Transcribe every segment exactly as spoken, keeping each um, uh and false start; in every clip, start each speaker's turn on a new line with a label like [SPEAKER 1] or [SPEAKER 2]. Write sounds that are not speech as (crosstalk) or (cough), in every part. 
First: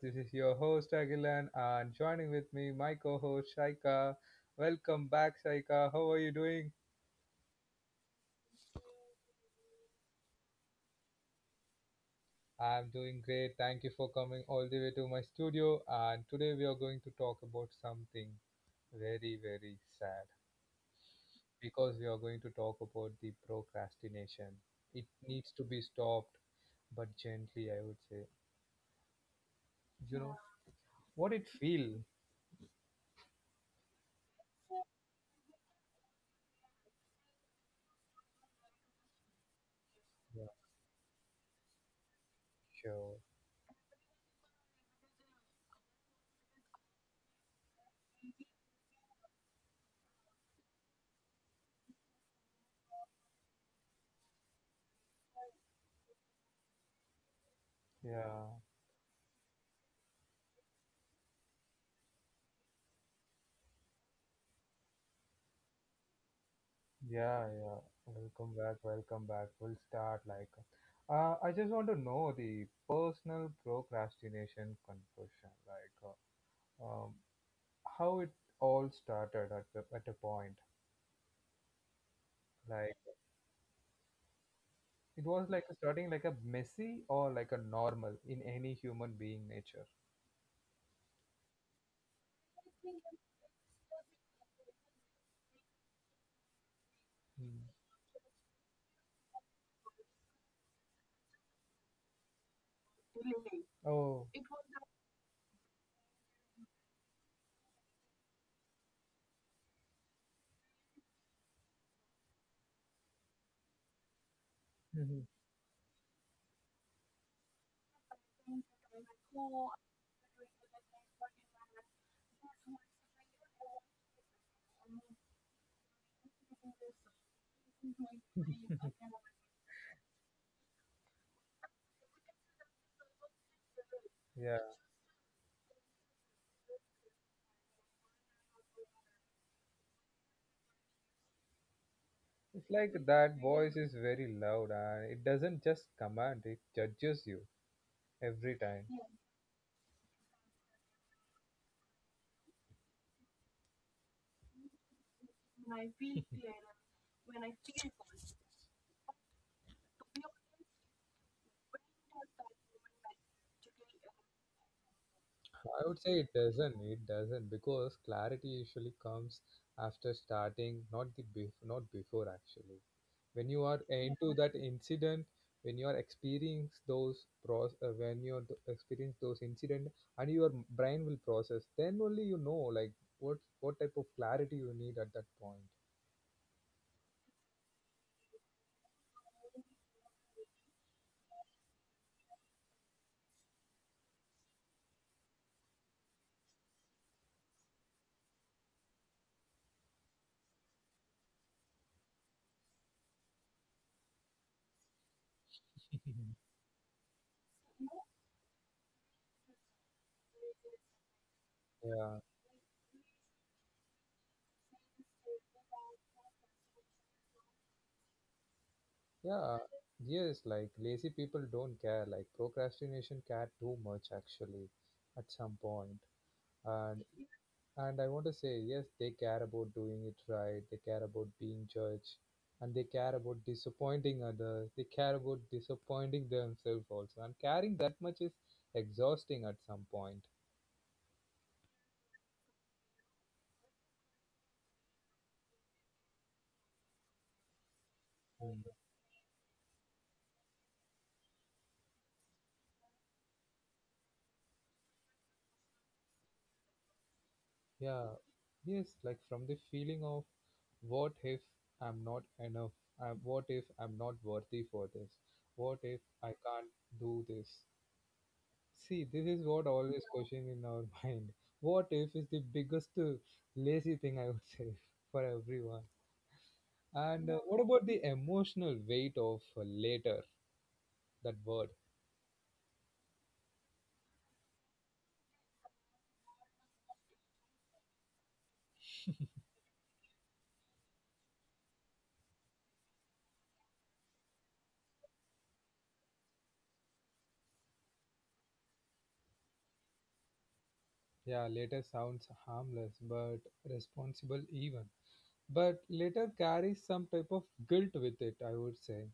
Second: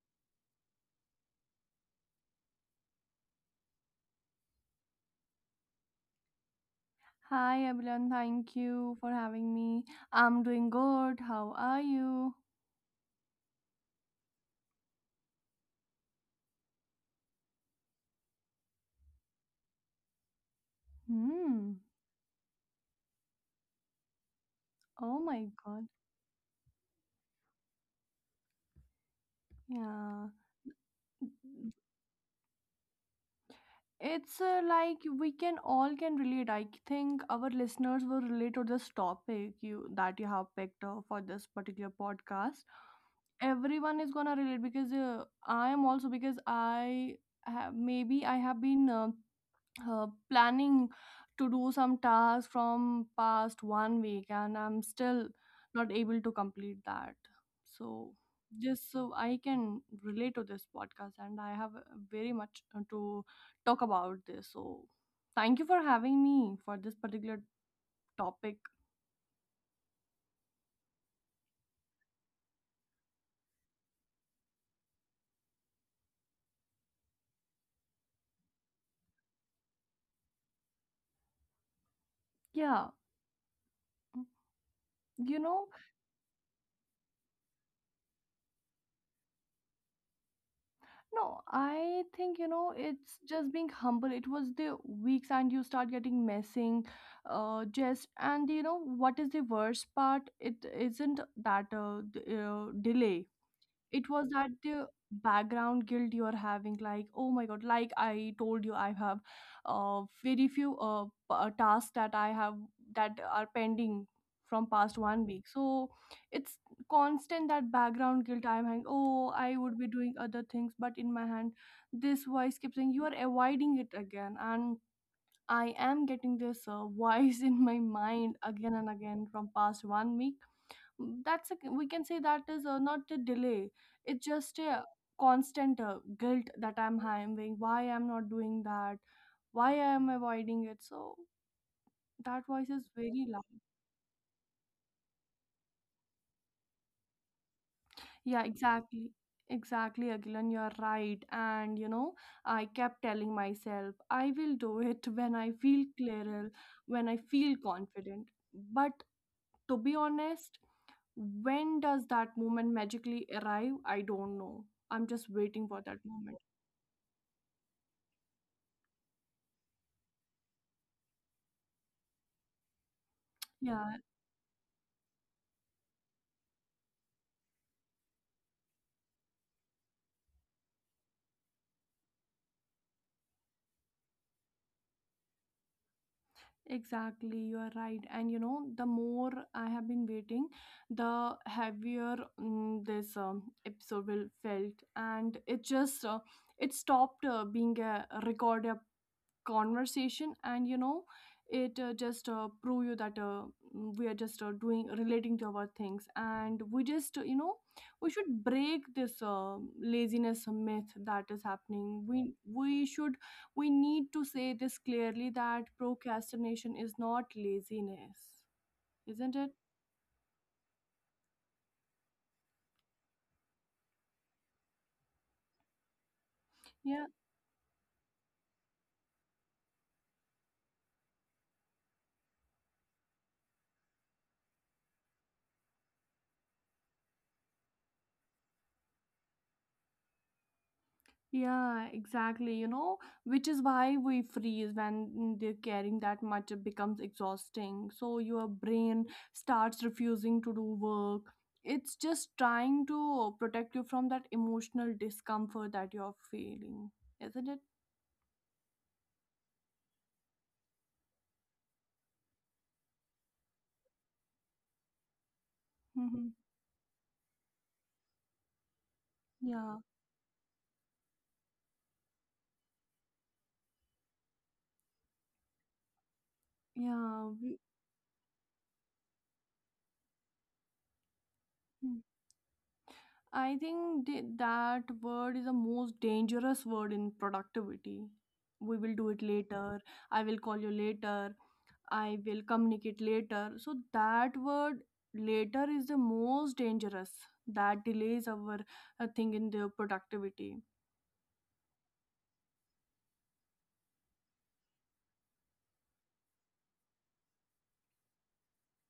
[SPEAKER 1] This is your host Agilan, and joining with me my co-host Shaika. Welcome back, Shaika. How are you doing?
[SPEAKER 2] Hi everyone, thank you for having me. I'm doing good. How are you?
[SPEAKER 1] I'm doing great. Thank you for coming all the way to my studio. And today we are going to talk about something very very sad
[SPEAKER 2] Hmm.
[SPEAKER 1] because we are going to talk about the procrastination. It
[SPEAKER 2] Oh
[SPEAKER 1] needs
[SPEAKER 2] my
[SPEAKER 1] to be
[SPEAKER 2] god.
[SPEAKER 1] stopped, but gently, I would say. You know
[SPEAKER 2] Yeah.
[SPEAKER 1] what it feel?
[SPEAKER 2] It's uh, like we can all can relate. I think our listeners will relate to this topic you that you
[SPEAKER 1] Yeah,
[SPEAKER 2] have picked uh, for this particular podcast.
[SPEAKER 1] sure.
[SPEAKER 2] Everyone is gonna relate because uh, I am also because I have maybe I have been uh, uh, planning to do some tasks from past one week, and I'm still not able to complete that, so
[SPEAKER 1] Yeah.
[SPEAKER 2] just so I can relate to this podcast. And I have uh, very much uh, to talk about this, so thank you for having me for this
[SPEAKER 1] Yeah,
[SPEAKER 2] particular
[SPEAKER 1] yeah. Welcome
[SPEAKER 2] topic.
[SPEAKER 1] back, welcome back. We'll start like uh, I just want to know the personal procrastination conversion, like uh, um, how it all started at the, at a point. Like
[SPEAKER 2] Yeah,
[SPEAKER 1] it was
[SPEAKER 2] you
[SPEAKER 1] like
[SPEAKER 2] know,
[SPEAKER 1] starting like a messy or like a normal in any human being nature.
[SPEAKER 2] no, I think you know it's just being humble. It was the weeks, and you start getting messing,
[SPEAKER 1] Mm.
[SPEAKER 2] uh, just and you know what is the worst part? It isn't that uh, d- uh, delay, it
[SPEAKER 1] Oh,
[SPEAKER 2] was that uh, background guilt you are having. Like, oh my god, like I told you, I have uh, very few uh, p- uh, tasks that I have that are pending from past
[SPEAKER 1] mhm.
[SPEAKER 2] one week. So it's constant, that background guilt I'm having. Oh, I would be doing other things, but in my hand this voice keeps saying you are avoiding it again. And I am getting this uh, (laughs) voice in my mind again and again from past one week. That's a, we can say that is uh, not a delay, it's
[SPEAKER 1] Yeah.
[SPEAKER 2] just a constant uh, guilt that I'm having. Why I'm not doing that? Why I'm avoiding it? So that
[SPEAKER 1] It's
[SPEAKER 2] voice
[SPEAKER 1] like
[SPEAKER 2] is
[SPEAKER 1] that
[SPEAKER 2] very loud.
[SPEAKER 1] voice is very loud and it doesn't just command, it judges you every
[SPEAKER 2] Yeah,
[SPEAKER 1] time.
[SPEAKER 2] exactly, exactly, Agilan, you're right. And you know, I kept telling myself I will do it (laughs) when I feel clearer, when I feel confident. But to be honest, when does that moment magically arrive? I don't know. I'm just waiting
[SPEAKER 1] I
[SPEAKER 2] for
[SPEAKER 1] would
[SPEAKER 2] that
[SPEAKER 1] say it
[SPEAKER 2] moment.
[SPEAKER 1] doesn't. It doesn't because clarity usually comes after starting, not the bef- not before actually. When you are
[SPEAKER 2] Yeah,
[SPEAKER 1] into that incident, when you are experience those process, uh, when you are th- experience those incident, and your m- brain will process, then only you know like what what type of clarity you need at that point.
[SPEAKER 2] exactly, you are right. And you know, the more I have been waiting, the heavier mm, this um, episode will felt, and it just uh, it stopped uh, being a record conversation. And you know it uh, just uh, prove you that uh, mm, we are just uh, doing relating to our things,
[SPEAKER 1] Mhm.
[SPEAKER 2] and we just uh, you know, we should break this uh, laziness myth that is
[SPEAKER 1] Yeah,
[SPEAKER 2] happening. We we should, we need to say this clearly, that procrastination is not laziness, isn't
[SPEAKER 1] yeah,
[SPEAKER 2] it?
[SPEAKER 1] yes, like lazy people don't care. Like procrastination care too much actually at some point, and
[SPEAKER 2] Yeah.
[SPEAKER 1] And I want to say, yes, they care about doing it right. They care about being judged. And they care about disappointing others. They care about disappointing themselves also. And caring that much is exhausting at some point.
[SPEAKER 2] Yeah, exactly. You know, which is why we freeze. When they're carrying that much, it becomes exhausting. So your
[SPEAKER 1] Mm.
[SPEAKER 2] brain starts refusing to do work. It's just trying to protect you from that emotional discomfort that you're feeling, isn't it?
[SPEAKER 1] Yeah. Yes, like from the feeling of what if I'm not enough? Um, what if I'm not worthy for this? What if I can't
[SPEAKER 2] Mm-hmm.
[SPEAKER 1] do this? See, this is what always
[SPEAKER 2] Yeah,
[SPEAKER 1] question in our (laughs) mind. What if is the biggest uh, lazy thing I would say (laughs) for everyone. And uh, what about the
[SPEAKER 2] yeah. We,
[SPEAKER 1] emotional weight of uh, later? That word,
[SPEAKER 2] Mm. I think th- that word is the most dangerous word in productivity. We will do it later. I will call you later. I will communicate later. So that word later is the most dangerous, that delays our uh, thing in the productivity.
[SPEAKER 1] yeah, later sounds harmless but responsible even. But later carries some type of guilt with it. I would say,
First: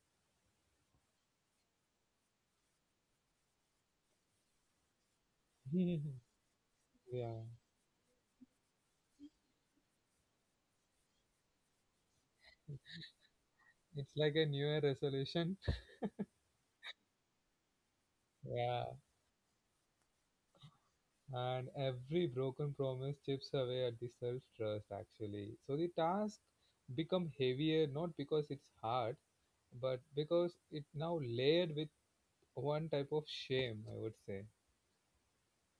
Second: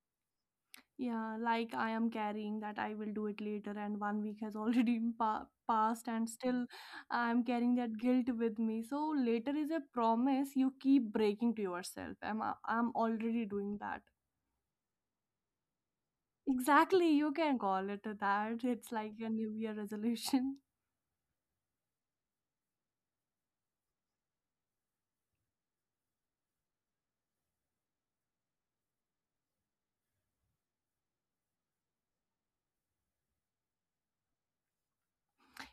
[SPEAKER 2] Yeah, like I am carrying that I will do it later, and one week has already (laughs) pa- passed, and
[SPEAKER 1] (laughs)
[SPEAKER 2] still
[SPEAKER 1] yeah,
[SPEAKER 2] I am carrying that guilt with me. So later is a promise you keep breaking to yourself. I'm I'm already doing that.
[SPEAKER 1] it's like a New Year resolution. (laughs)
[SPEAKER 2] Exactly, you can call it that.
[SPEAKER 1] Yeah,
[SPEAKER 2] It's like a New Year resolution. (laughs)
[SPEAKER 1] and every broken promise chips away at the self trust actually, so the task become heavier not because it's hard but because it now layered with one type of shame, I would say.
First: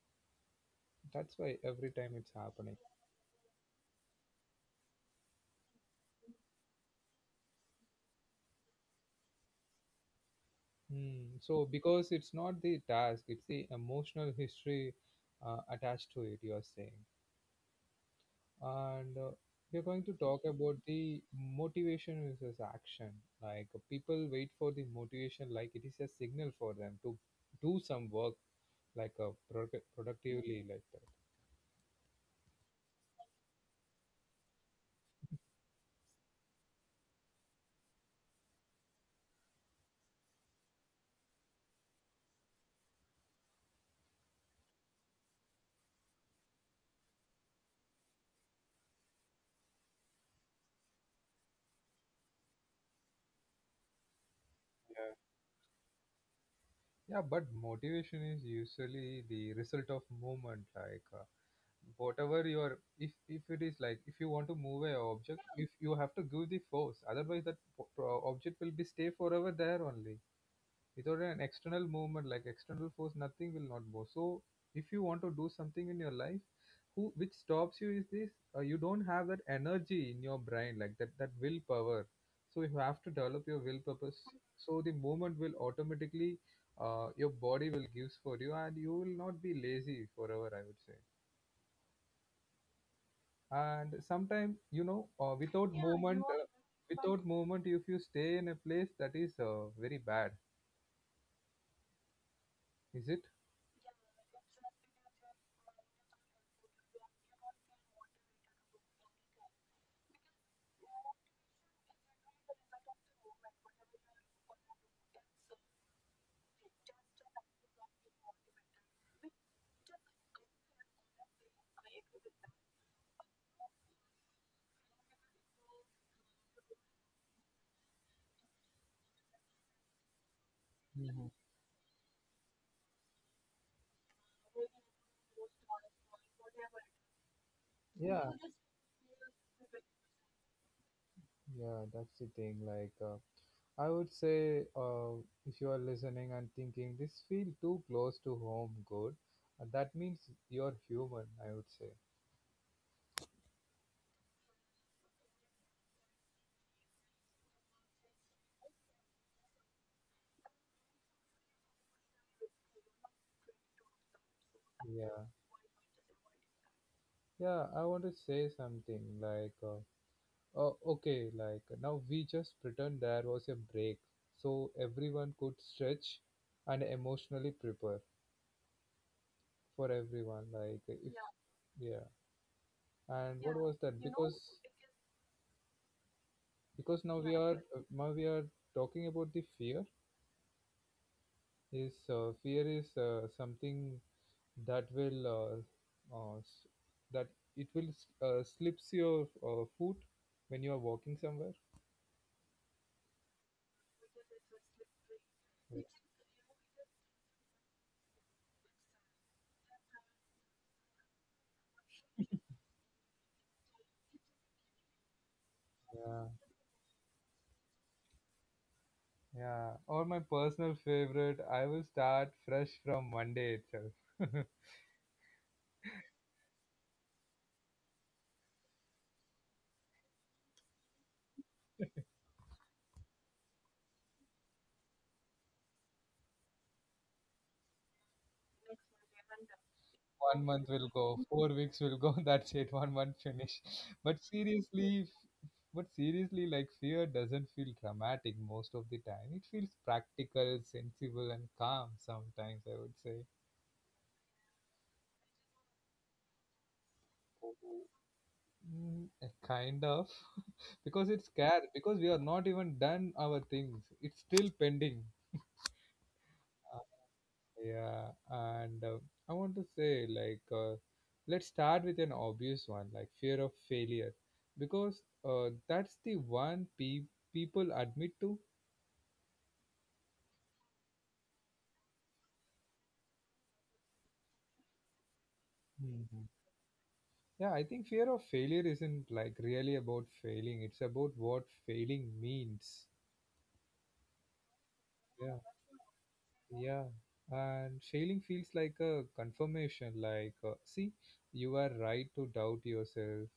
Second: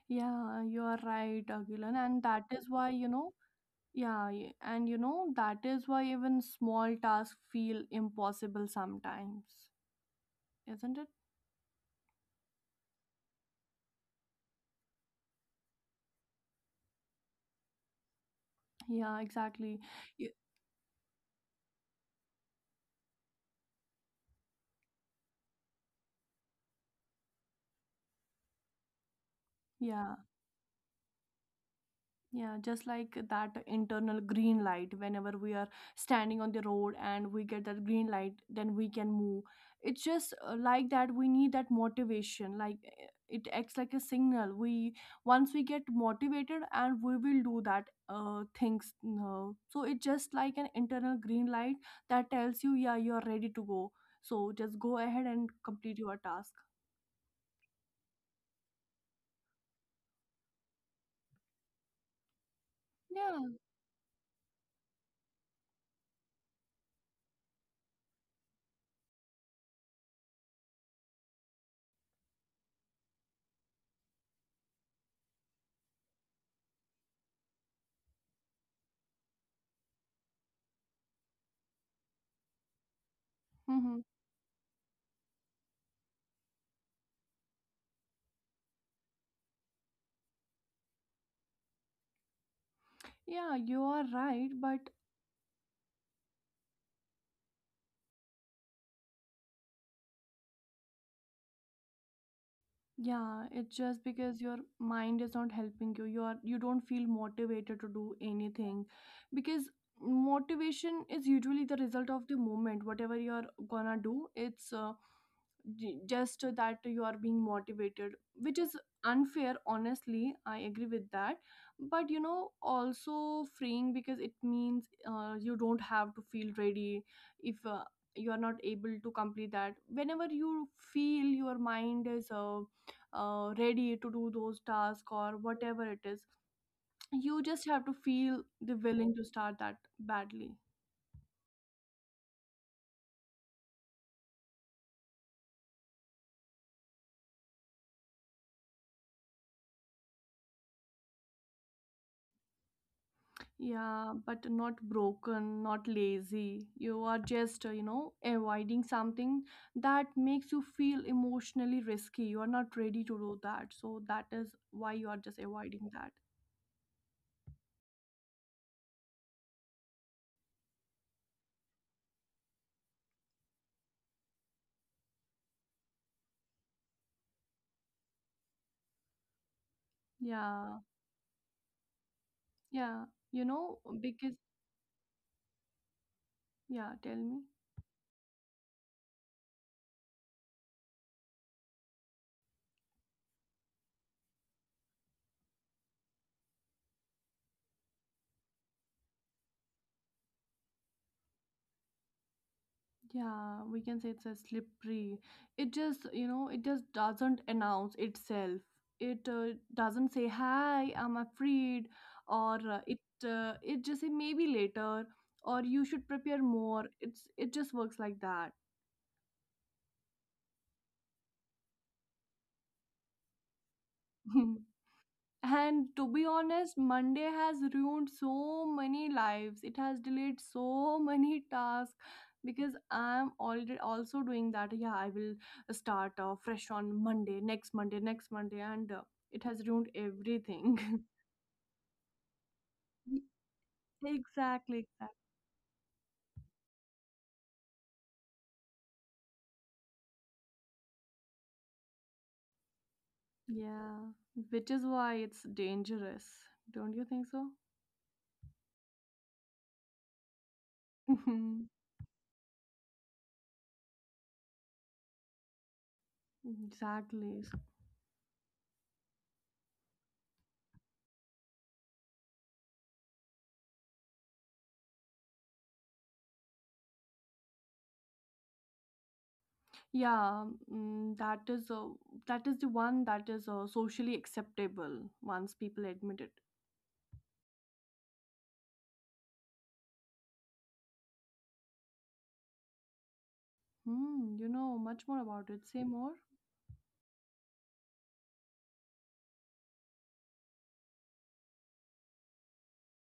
[SPEAKER 2] Yeah, you are
[SPEAKER 1] That's
[SPEAKER 2] right,
[SPEAKER 1] why every
[SPEAKER 2] Agilan,
[SPEAKER 1] time
[SPEAKER 2] and
[SPEAKER 1] it's
[SPEAKER 2] that is
[SPEAKER 1] happening.
[SPEAKER 2] why you know, yeah, y- and you know, that is why even small tasks feel impossible sometimes, isn't it?
[SPEAKER 1] Hmm. So because it's not the task, it's the emotional history uh, attached to it you are saying. And
[SPEAKER 2] Yeah,
[SPEAKER 1] uh,
[SPEAKER 2] exactly.
[SPEAKER 1] we're going to
[SPEAKER 2] Y-
[SPEAKER 1] talk about the motivation versus action. Like uh, people wait for the motivation like it is a signal for them to do some work like a product
[SPEAKER 2] Yeah.
[SPEAKER 1] productively like that.
[SPEAKER 2] Yeah, just like that internal green light. Whenever we are standing on the road and we get that green light, then we can move. It's just uh, like that, we need that motivation. Like eh, it acts like a signal. We Once we get motivated, and we will do that uh, things. No. So it's just like an internal green light that tells you, yeah, you're ready to go. So just go
[SPEAKER 1] Yeah.
[SPEAKER 2] ahead and complete your task.
[SPEAKER 1] Yeah, but motivation is usually the result of movement. Like uh, whatever your, if if it
[SPEAKER 2] Yeah.
[SPEAKER 1] is like if you want to move a object, if you have to give the force, otherwise that po- pro- object will be stay forever there only, without an external movement, like external force, nothing will not go. So if you want to do something in your life, who which stops you is this, uh, you don't have that energy in your brain, like that that willpower. So you have to develop your will purpose,
[SPEAKER 2] Mm-hmm.
[SPEAKER 1] so the movement will automatically, uh, your body will gives for you, and you will not be lazy forever, I would say. And
[SPEAKER 2] Yeah, you
[SPEAKER 1] sometimes
[SPEAKER 2] are
[SPEAKER 1] you know
[SPEAKER 2] right,
[SPEAKER 1] uh,
[SPEAKER 2] but
[SPEAKER 1] without movement, uh, right. Without movement, if you stay in a place, that is uh, very bad, is it?
[SPEAKER 2] yeah, it's just because your mind is not helping you. You are You don't feel motivated to do anything because motivation is usually the result of the moment. Whatever you're gonna do, it's uh, j- just that you are being motivated, which is unfair honestly, I agree with that. But you know also freeing, because it means uh, you don't have to feel ready if uh, you are not able to complete that. Whenever you feel your mind is uh, uh, ready to do those tasks or whatever it is, you
[SPEAKER 1] Yeah.
[SPEAKER 2] just have to feel the willing to start that badly.
[SPEAKER 1] Yeah, that's the thing. Like, uh, I would say, uh, if you are listening and thinking this feel too close to home, good, uh, that means you're human, I would say.
[SPEAKER 2] Yeah, but not broken, not lazy. You are just, uh, you know, avoiding something that makes you feel emotionally risky. You are not ready to do that. So that is
[SPEAKER 1] Yeah,
[SPEAKER 2] why you are just avoiding that.
[SPEAKER 1] yeah. I want to say something like, uh, oh, okay, like now we just pretend there was a break, so everyone could stretch and emotionally prepare for everyone. Like, if
[SPEAKER 2] Yeah,
[SPEAKER 1] yeah. And what
[SPEAKER 2] yeah.
[SPEAKER 1] yeah, was that you
[SPEAKER 2] You
[SPEAKER 1] know,
[SPEAKER 2] know,
[SPEAKER 1] because because
[SPEAKER 2] because,
[SPEAKER 1] because now yeah, we yeah,
[SPEAKER 2] yeah,
[SPEAKER 1] are
[SPEAKER 2] tell
[SPEAKER 1] good.
[SPEAKER 2] me.
[SPEAKER 1] Now we are talking about the fear. Is uh, Fear is uh, something that will uh, uh, s- that it will s- uh, slips your uh, foot when you are walking somewhere.
[SPEAKER 2] Yeah, we can say it's a slippery.
[SPEAKER 1] Like,
[SPEAKER 2] It just, you know, it just doesn't announce itself. It uh, doesn't say, "Hi, I'm afraid," or uh, it uh, it just say maybe later, or
[SPEAKER 1] yeah.
[SPEAKER 2] you should prepare more. It's, it just works like that.
[SPEAKER 1] Yeah, or my personal favorite, I will start fresh from Monday itself.
[SPEAKER 2] (laughs) And to be honest, Monday has ruined so many lives. It has delayed so (laughs) many tasks because I'm already also doing that. Yeah, I will start uh, fresh on Monday, next Monday, next Monday, and uh, it has ruined
[SPEAKER 1] One month
[SPEAKER 2] everything.
[SPEAKER 1] will
[SPEAKER 2] (laughs)
[SPEAKER 1] go, four (laughs) weeks will go, (laughs) that's it, one
[SPEAKER 2] Y-
[SPEAKER 1] month finish. (laughs) But
[SPEAKER 2] exactly, exactly.
[SPEAKER 1] seriously, but seriously, like fear doesn't feel dramatic most of the time. It feels practical, sensible, and calm sometimes, I would say.
[SPEAKER 2] Yeah, which is why it's dangerous. Don't you think so?
[SPEAKER 1] Mm, uh, kind of (laughs) because it's
[SPEAKER 2] (laughs)
[SPEAKER 1] scared because we are not even done our things, it's still pending.
[SPEAKER 2] Exactly.
[SPEAKER 1] Yeah, and uh, I want to say, like, uh, let's start with an obvious one, like fear of failure, because uh, that's the one pe people admit to.
[SPEAKER 2] Yeah, mm, that is uh, that is the one that is uh, socially acceptable once people
[SPEAKER 1] Mhm.
[SPEAKER 2] admit it.
[SPEAKER 1] Yeah, I think fear of failure isn't like really about failing, it's about what failing means.
[SPEAKER 2] Hmm, you know
[SPEAKER 1] Yeah,
[SPEAKER 2] much more about it. Say more.
[SPEAKER 1] yeah. And failing feels like a confirmation, like, uh, see, you are right to doubt yourself,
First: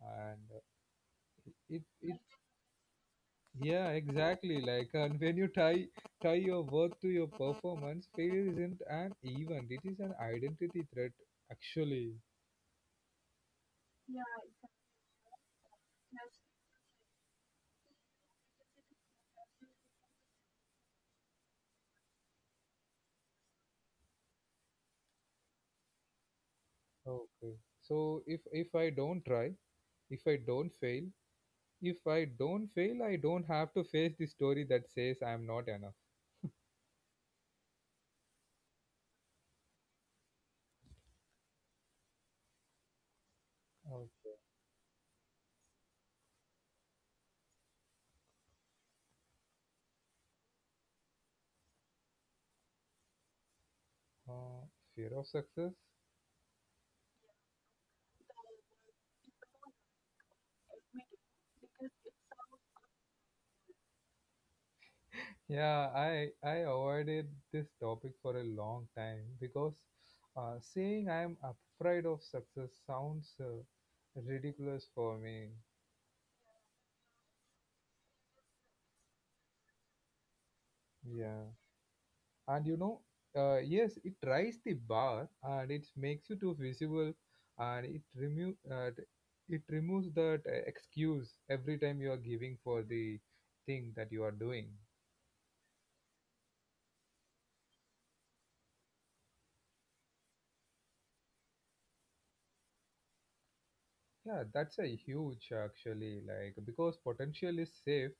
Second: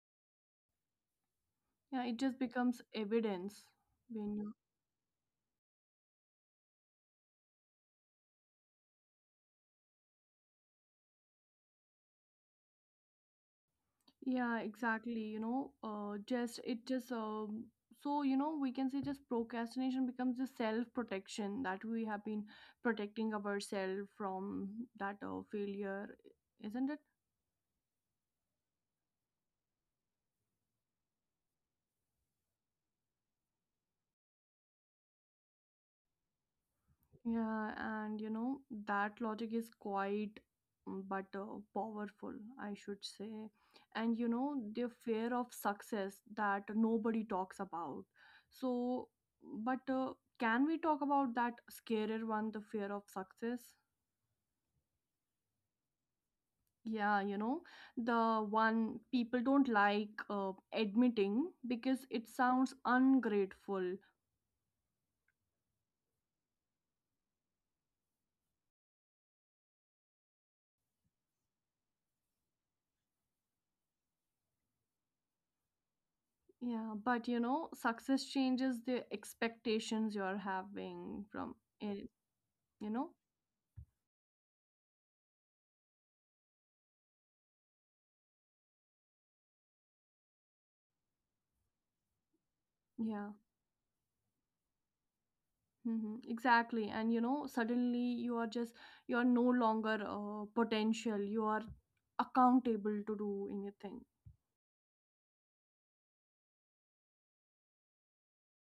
[SPEAKER 1] and uh, it,
[SPEAKER 2] Yeah, it
[SPEAKER 1] it
[SPEAKER 2] just becomes evidence
[SPEAKER 1] Yeah,
[SPEAKER 2] when you.
[SPEAKER 1] exactly. Like, and (laughs) when you tie tie your work to your performance, failure isn't an event; it is an identity threat, actually.
[SPEAKER 2] Yeah, exactly. You know, uh, just it just um so you know, we can say just procrastination becomes the self protection that we have been protecting ourselves from that uh, failure, isn't it?
[SPEAKER 1] Okay. So if if I don't try, if I don't fail, if I don't fail, I don't have to face the story that says I'm not enough.
[SPEAKER 2] Yeah, and you know, that logic is quite mm, but uh, powerful, I should say. And you know,
[SPEAKER 1] Okay.
[SPEAKER 2] the fear of success that nobody talks about. So, but uh, can we talk about that scarier one, the fear of success?
[SPEAKER 1] Uh, Fear of success.
[SPEAKER 2] Yeah, you know, the one people don't like uh, admitting because it sounds ungrateful.
[SPEAKER 1] Yeah, I I avoided this topic for a long time because uh, saying I'm afraid of success sounds uh, ridiculous for me.
[SPEAKER 2] Yeah, but you know, success changes the expectations you're having from
[SPEAKER 1] Yeah,
[SPEAKER 2] eh, you know.
[SPEAKER 1] and you know, uh, yes, it raises the bar and it makes you too visible, and it remove uh, t- it removes that uh, excuse every time you are giving for
[SPEAKER 2] Yeah.
[SPEAKER 1] the thing that you are doing.
[SPEAKER 2] Hmm, exactly. And you know, suddenly you are just, you are no longer uh, potential, you are accountable to do anything.
[SPEAKER 1] Yeah, that's a huge actually, like because potential is safe,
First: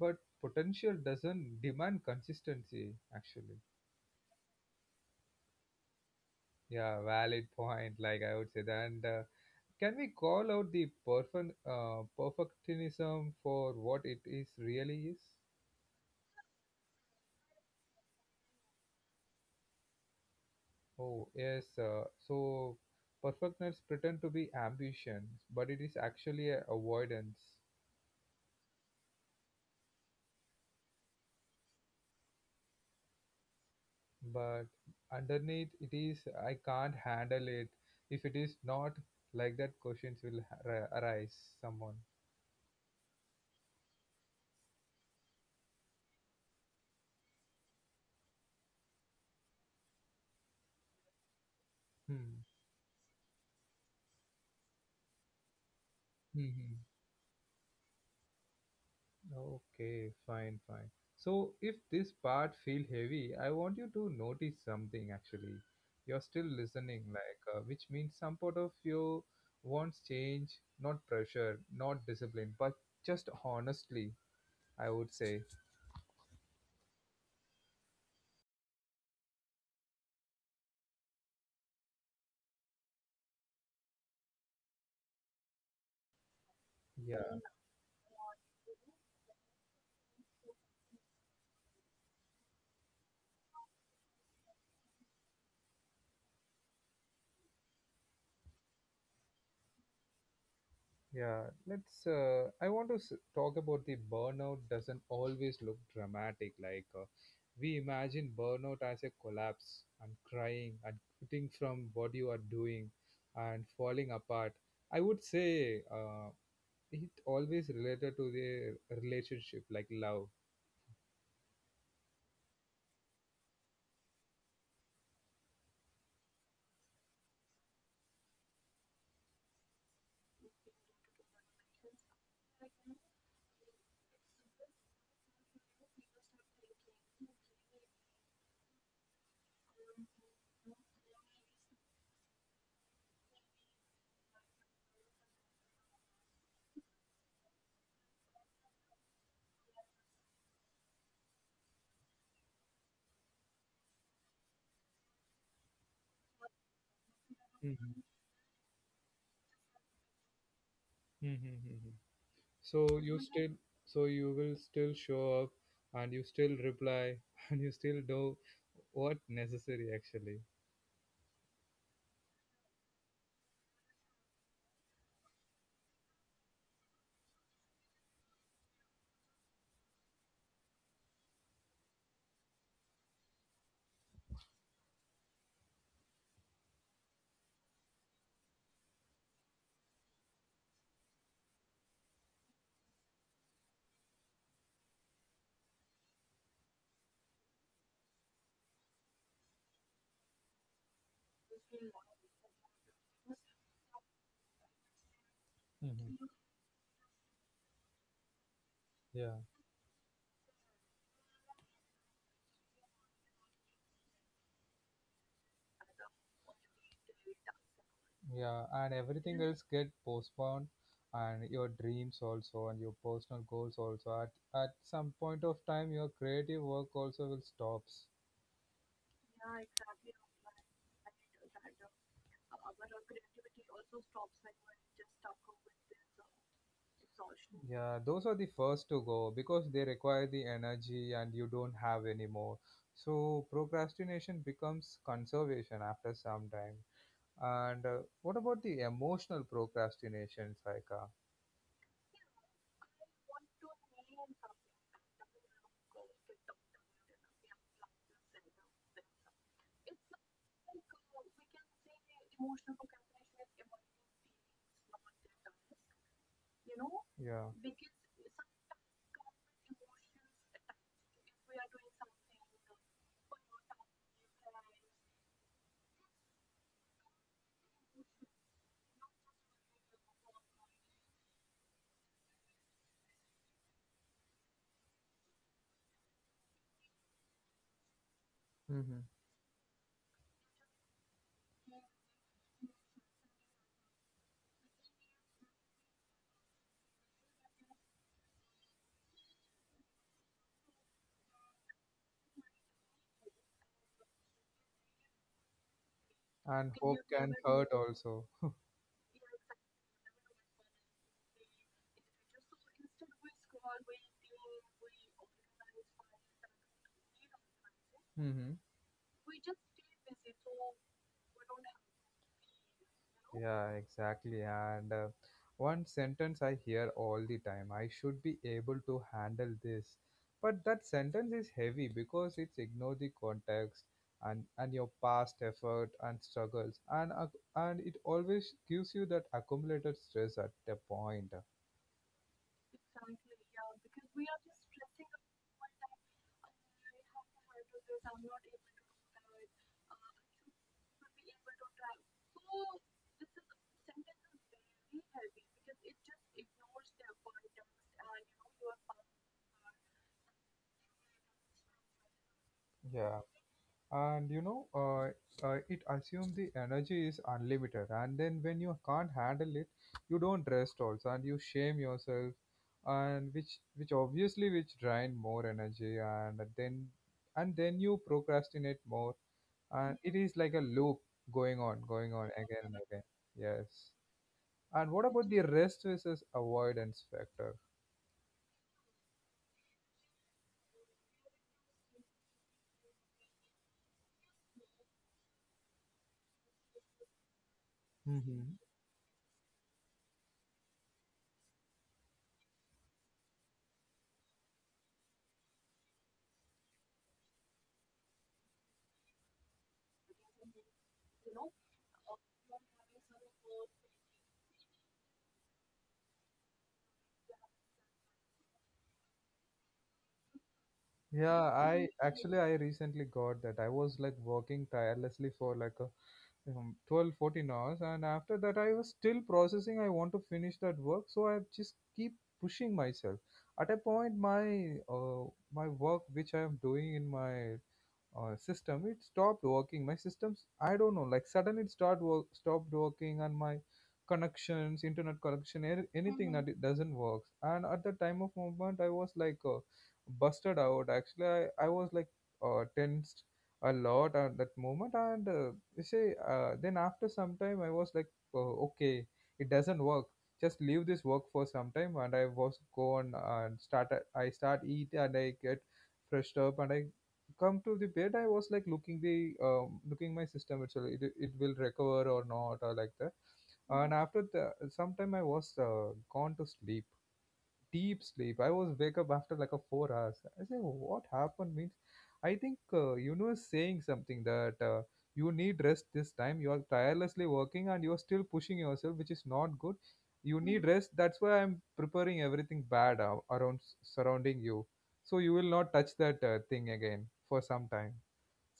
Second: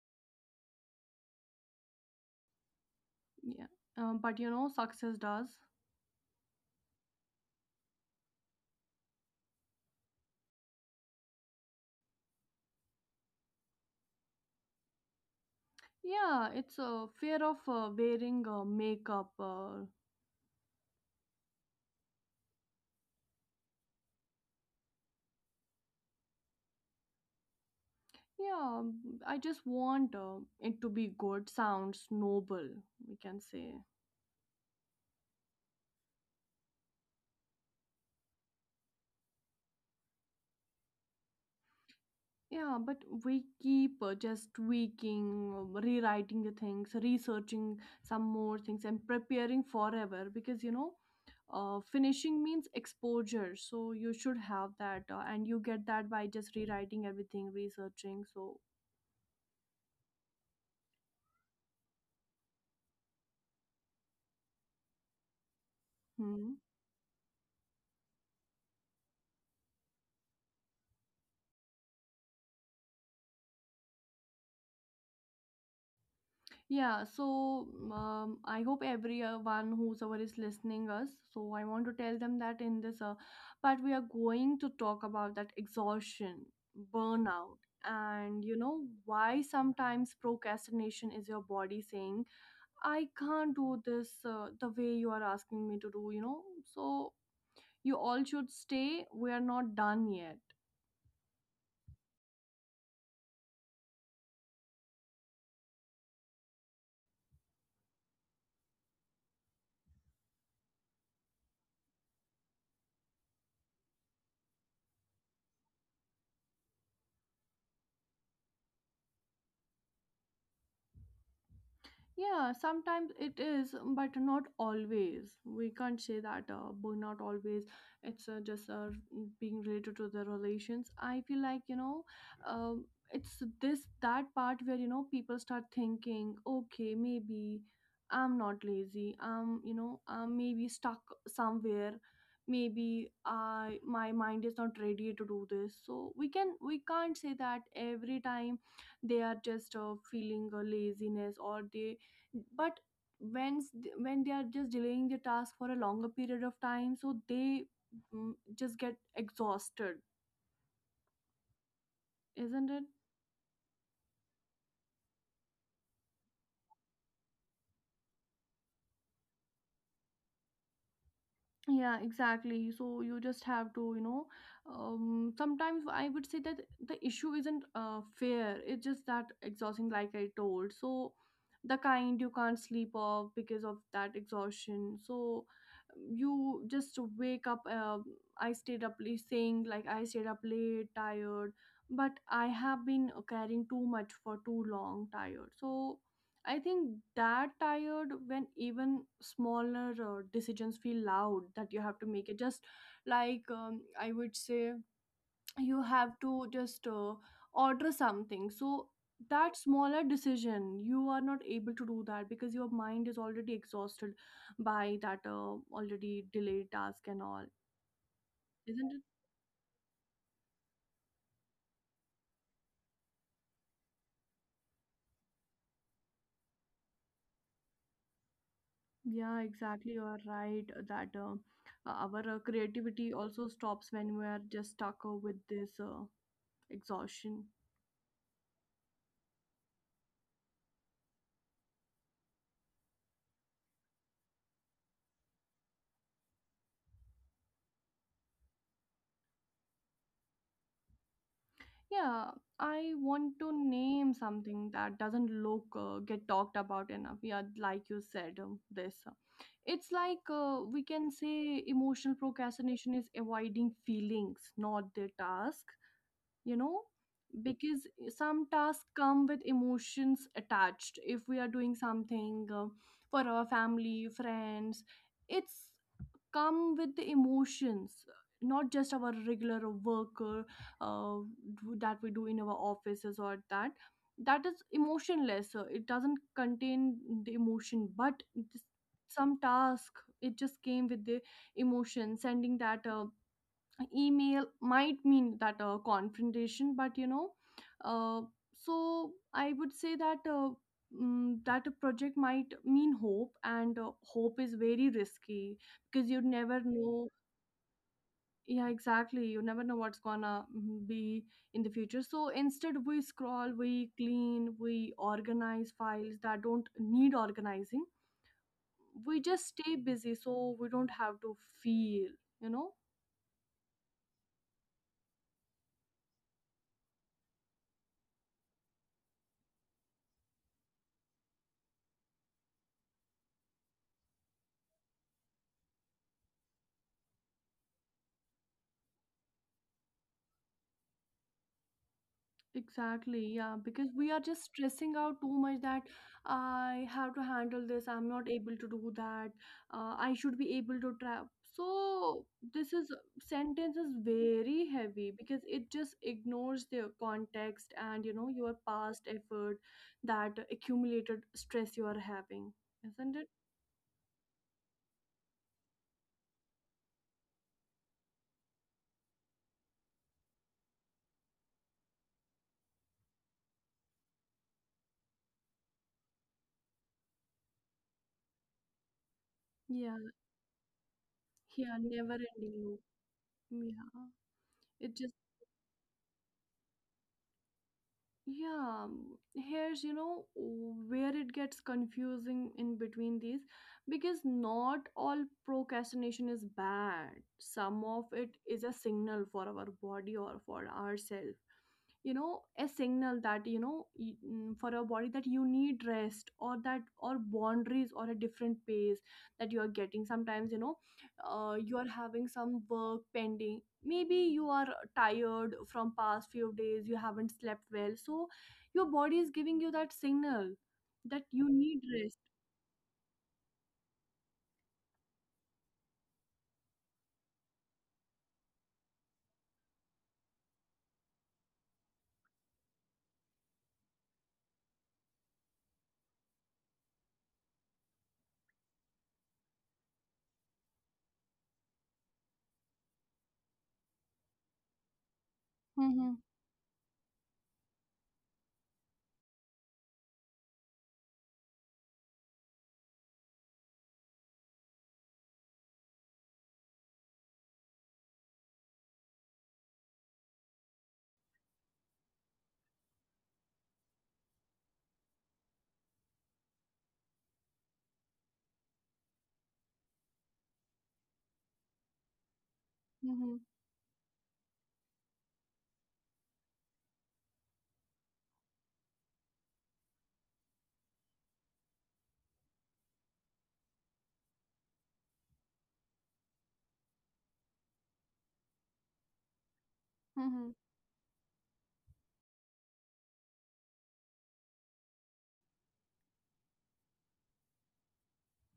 [SPEAKER 1] but potential doesn't demand consistency actually.
[SPEAKER 2] Yeah, um, but you know success does.
[SPEAKER 1] Yeah, valid point. Like I would say that. And uh, can we call out the perfect uh, perfectionism for what it is really is?
[SPEAKER 2] Yeah, it's a fear of uh, wearing uh, makeup, uh,
[SPEAKER 1] Oh yes. Uh, so perfectionists pretend to be ambition, but it is actually a avoidance.
[SPEAKER 2] yeah. I just want uh, it to be good sounds noble, we can say.
[SPEAKER 1] But underneath it is, I can't handle it if it is not, like that questions will ar- arise someone.
[SPEAKER 2] Yeah, but we keep uh, just tweaking, um, rewriting the things, researching some more things, and preparing forever because you know, uh, finishing
[SPEAKER 1] Hmm.
[SPEAKER 2] means exposure. So you should have that, uh, and you get that by just
[SPEAKER 1] Hmm.
[SPEAKER 2] rewriting everything, researching. So,
[SPEAKER 1] Okay, fine, fine. So if this part feel heavy, I want you to notice something actually. You're still
[SPEAKER 2] hmm.
[SPEAKER 1] listening, like uh, which means some part of you wants change, not pressure, not discipline, but just honestly, I would say.
[SPEAKER 2] Yeah, so um, I hope everyone whosoever is listening us. So I want to tell them that in this uh, part we are going to talk about that exhaustion,
[SPEAKER 1] Yeah.
[SPEAKER 2] burnout, and you know why sometimes procrastination is your body saying I can't do this uh, the way you are asking me to do. You know, so you all should stay. We are not done yet.
[SPEAKER 1] Yeah, let's. Uh, I want to s- talk about the burnout doesn't always look dramatic. Like uh, we imagine burnout as a collapse and crying and quitting from what you are doing and falling apart. I would say uh, it always related to the relationship, like love.
[SPEAKER 2] Yeah, sometimes it is, but not always. We can't say that uh, burnout always. It's uh, just uh, being related to the relations. I feel like you know, um, it's this that part where you know people start thinking, okay, maybe I'm not lazy. I'm you know, I'm maybe stuck somewhere. Maybe I my mind is not ready to do this. So we can we can't say that every time they are just uh, feeling a laziness or they, but when s- when they are just delaying the task for a longer period of time, so they
[SPEAKER 1] Mhm.
[SPEAKER 2] mm, just get exhausted,
[SPEAKER 1] Mhm, mhm.
[SPEAKER 2] isn't it?
[SPEAKER 1] So you still, so you will still show up, and you still reply, (laughs) and you still do what necessary actually.
[SPEAKER 2] Yeah, exactly. So you just have to, you know, um, sometimes I would say that the issue isn't uh, fair. It's just that exhausting, like I told. So the kind you can't sleep off because of that exhaustion. So you just wake up. Uh, I stayed up late, saying like I stayed up late, tired, but I have been carrying too much for too long, tired. So I think that tired when even smaller uh, decisions feel loud that you have to make it. Just like um, I would say, you have to just uh, order something. So
[SPEAKER 1] Yeah,
[SPEAKER 2] that smaller decision, you are not able to do that because your mind is already exhausted by that uh, already delayed task and all,
[SPEAKER 1] yeah,
[SPEAKER 2] isn't
[SPEAKER 1] and
[SPEAKER 2] it?
[SPEAKER 1] everything else get postponed, and your dreams also, and your personal goals also. At at some point of time, your creative work also will stops.
[SPEAKER 2] Yeah, exactly. You are right that uh, our uh, creativity also stops when we are just stuck uh, with this uh, exhaustion.
[SPEAKER 1] Yeah, those are the first to go because they require the energy and you don't have anymore. So procrastination becomes conservation after some time. And uh, what about the emotional procrastination, Saika?
[SPEAKER 2] Yeah, I want to name something that doesn't look uh, get talked about enough. Yeah, like you said, um, this. uh, It's like uh, we can say emotional procrastination is avoiding feelings, not their task you know
[SPEAKER 1] Yeah,
[SPEAKER 2] because some tasks come with emotions attached. If we are doing something uh, for our family friends, it's come with the emotions, not just our regular work, or, uh, do- that we do in our offices, or that that is emotionless. Uh, it doesn't contain the emotion, but this,
[SPEAKER 1] hmm,
[SPEAKER 2] some task, it just came with the emotion. Sending that uh, email might mean that uh, confrontation, but you know uh, so I would say that uh, mm, that a project might mean hope, and uh, hope is very risky because you never
[SPEAKER 1] and hope
[SPEAKER 2] know.
[SPEAKER 1] can hurt also.
[SPEAKER 2] Yeah, exactly, you never know what's gonna mm, be in the future. So instead, we scroll, we clean, we organize files that don't need organizing
[SPEAKER 1] Mm-hmm.
[SPEAKER 2] we just stay busy so we don't have to feel you know
[SPEAKER 1] Yeah, exactly. And uh, one sentence I hear all the time, I should be able to handle this. But that sentence is heavy because it's ignore the context and, and your past effort and struggles. And, uh, and it always gives you that accumulated stress at the point.
[SPEAKER 2] Exactly, yeah, because we are just stressing out too much that I have to handle this, I'm not able to do that, uh, I should be able to trap. So this is sentence is very heavy because it just ignores the context and you know your past effort, that accumulated stress you are having, isn't
[SPEAKER 1] Yeah.
[SPEAKER 2] it?
[SPEAKER 1] And you know uh, uh, it assumes the energy is unlimited, and then when you can't handle it, you don't rest also, and you shame yourself, and which which obviously which drain more energy, and then and then you procrastinate more, and
[SPEAKER 2] Yeah,
[SPEAKER 1] it is like a loop going
[SPEAKER 2] yeah,
[SPEAKER 1] on
[SPEAKER 2] never
[SPEAKER 1] going on
[SPEAKER 2] ending
[SPEAKER 1] again and
[SPEAKER 2] loop.
[SPEAKER 1] again. Yes.
[SPEAKER 2] Yeah,
[SPEAKER 1] And
[SPEAKER 2] it
[SPEAKER 1] what
[SPEAKER 2] just
[SPEAKER 1] about the rest versus avoidance factor?
[SPEAKER 2] yeah um, here's you know where it gets confusing in between these because not all procrastination is bad. Some of it
[SPEAKER 1] Hmm.
[SPEAKER 2] is a signal for our body or for ourselves, you know, a signal that you know y- mm, for your body that you need rest, or that, or boundaries, or a different pace that you are getting sometimes, you know, uh, you are having some work pending. Maybe you are tired from past few days, you haven't slept well, so your body is giving you that signal that
[SPEAKER 1] Yeah,
[SPEAKER 2] you
[SPEAKER 1] I
[SPEAKER 2] need rest.
[SPEAKER 1] actually I recently got that. I was like working tirelessly for like a um, twelve fourteen hours, and after that I was still processing. I want to finish that work, so I just keep pushing myself. At a point, my uh, my work which I am doing in my uh, system, it stopped working. My systems, I don't know, like suddenly it start work, stopped working, and my connections, internet connection, any-
[SPEAKER 2] Mm-hmm,
[SPEAKER 1] anything, that it doesn't work. And at the time of movement, I was like uh, busted out actually. I, I was like uh, tensed a lot at that moment. And uh, you say uh, then after some time I was like, uh, okay, it doesn't work, just leave this work for some time. And I was go on and start, I start eat, and I get freshed up, and I come to the bed. I was like looking the um, looking my system, actually it, it will recover or not, or like that.
[SPEAKER 2] mm-hmm,
[SPEAKER 1] And after the sometime, I was uh, gone to sleep, deep sleep. I was wake up after like a four hours. I say, what happened? Means I think uh, universe saying something, that uh, you need rest this time. You are tirelessly working and you are still pushing yourself, which is not good. You
[SPEAKER 2] mm-hmm.
[SPEAKER 1] need rest, that's why I'm preparing everything bad ar- around, surrounding you, so you will not touch that uh, thing again for some time.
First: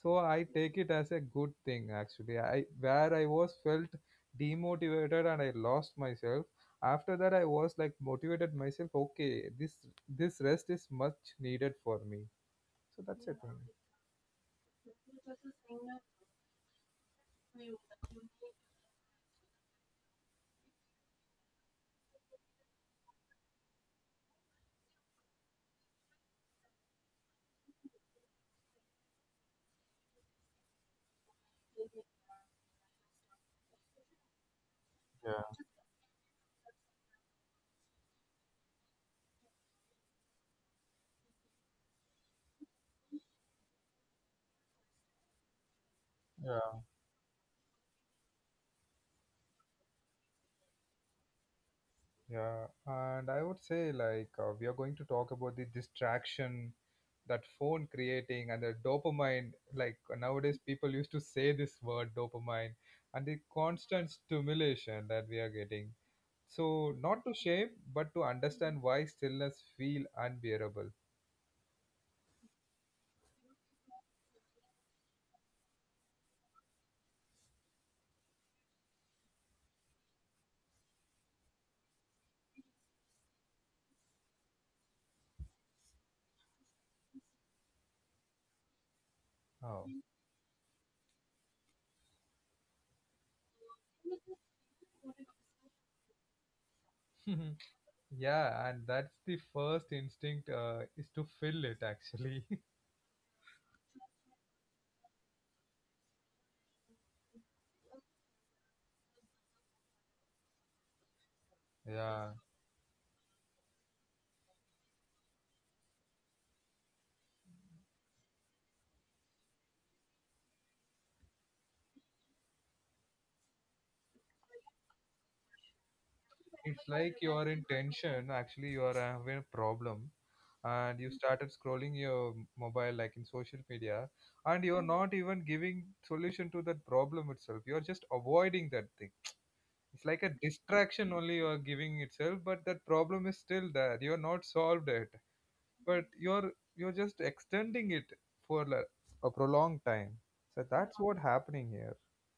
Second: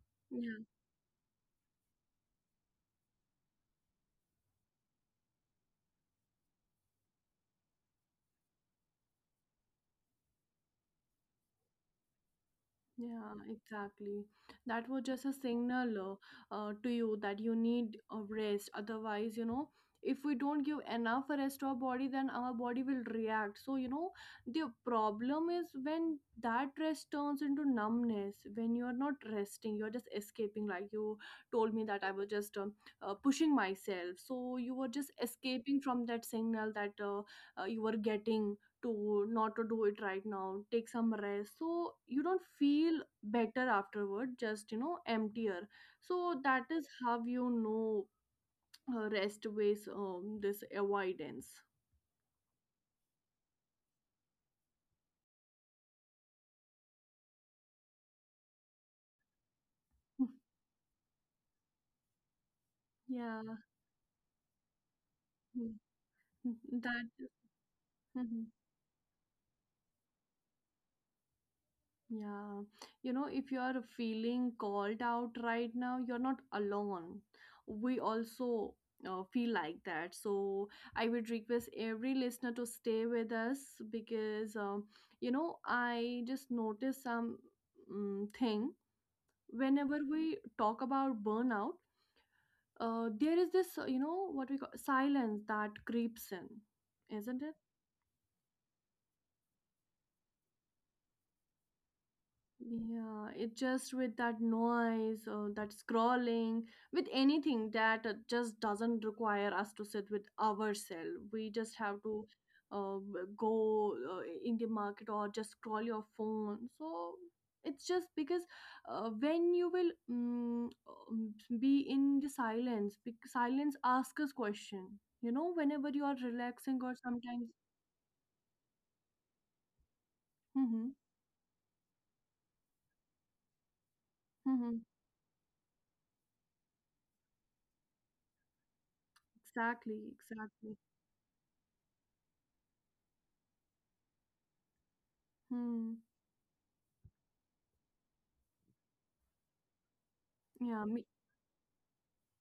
[SPEAKER 1] So I
[SPEAKER 2] Yeah.
[SPEAKER 1] take it as a good thing actually. I, where I was felt demotivated and I lost myself, after that I was like motivated myself, okay, this this rest is much needed for me. So that's
[SPEAKER 2] Yeah,
[SPEAKER 1] it only.
[SPEAKER 2] exactly. That was just a signal uh, uh, to you that you need a rest. Otherwise, you know, if we don't give enough rest to our body, then our body will react. So, you know, the problem is when that rest turns into numbness, when you're not resting, you're just escaping. Like you told me that I was just um, uh, pushing myself. So, you were just
[SPEAKER 1] Yeah,
[SPEAKER 2] escaping from that signal that uh, uh, you were getting to not to do it right now, take some rest. So you don't feel better afterward, just you know emptier. So that
[SPEAKER 1] yeah.
[SPEAKER 2] is how you know uh, rest ways um, this avoidance.
[SPEAKER 1] Yeah, and I would say like, uh, we are going to talk about the distraction that phone creating and the dopamine. Like
[SPEAKER 2] (laughs)
[SPEAKER 1] nowadays, people used to say this word dopamine and the
[SPEAKER 2] Yeah.
[SPEAKER 1] constant stimulation that we are getting.
[SPEAKER 2] Mm-hmm.
[SPEAKER 1] So,
[SPEAKER 2] That.
[SPEAKER 1] not to shame, but to
[SPEAKER 2] Mhm.
[SPEAKER 1] understand why stillness feel unbearable.
[SPEAKER 2] Yeah, you know, if you are feeling called out right now, you're not alone. We also uh, feel like that. So I would request every listener to stay with us because, um, you know, I just noticed some um, thing
[SPEAKER 1] Oh.
[SPEAKER 2] whenever we talk about burnout, uh, there is this, uh, you know, what we call silence that creeps in, isn't it?
[SPEAKER 1] (laughs) yeah, and that's the first instinct, uh, is to fill it actually.
[SPEAKER 2] Yeah, it just with that noise, uh, that scrolling, with anything that uh, just doesn't require us to sit with ourselves. We
[SPEAKER 1] (laughs)
[SPEAKER 2] just have
[SPEAKER 1] yeah.
[SPEAKER 2] to uh, b- go uh, in the market or just scroll your phone. So it's just because uh, when you will mm, um, be in the silence, bec- silence asks us question. You know, whenever you are
[SPEAKER 1] It's
[SPEAKER 2] relaxing or
[SPEAKER 1] like you are
[SPEAKER 2] sometimes.
[SPEAKER 1] in tension, actually, you are having a problem,
[SPEAKER 2] Mm-hmm,
[SPEAKER 1] and you started scrolling your m- mobile like in social media, and
[SPEAKER 2] mm-hmm.
[SPEAKER 1] you're not even giving solution to that problem itself. You're just avoiding that thing. It's
[SPEAKER 2] Exactly,
[SPEAKER 1] like a
[SPEAKER 2] exactly.
[SPEAKER 1] distraction only you are giving itself, but that problem is still there. You're not solved it.
[SPEAKER 2] Hmm.
[SPEAKER 1] But you're you're just extending it for like a prolonged time. So
[SPEAKER 2] Yeah.
[SPEAKER 1] that's what happening here.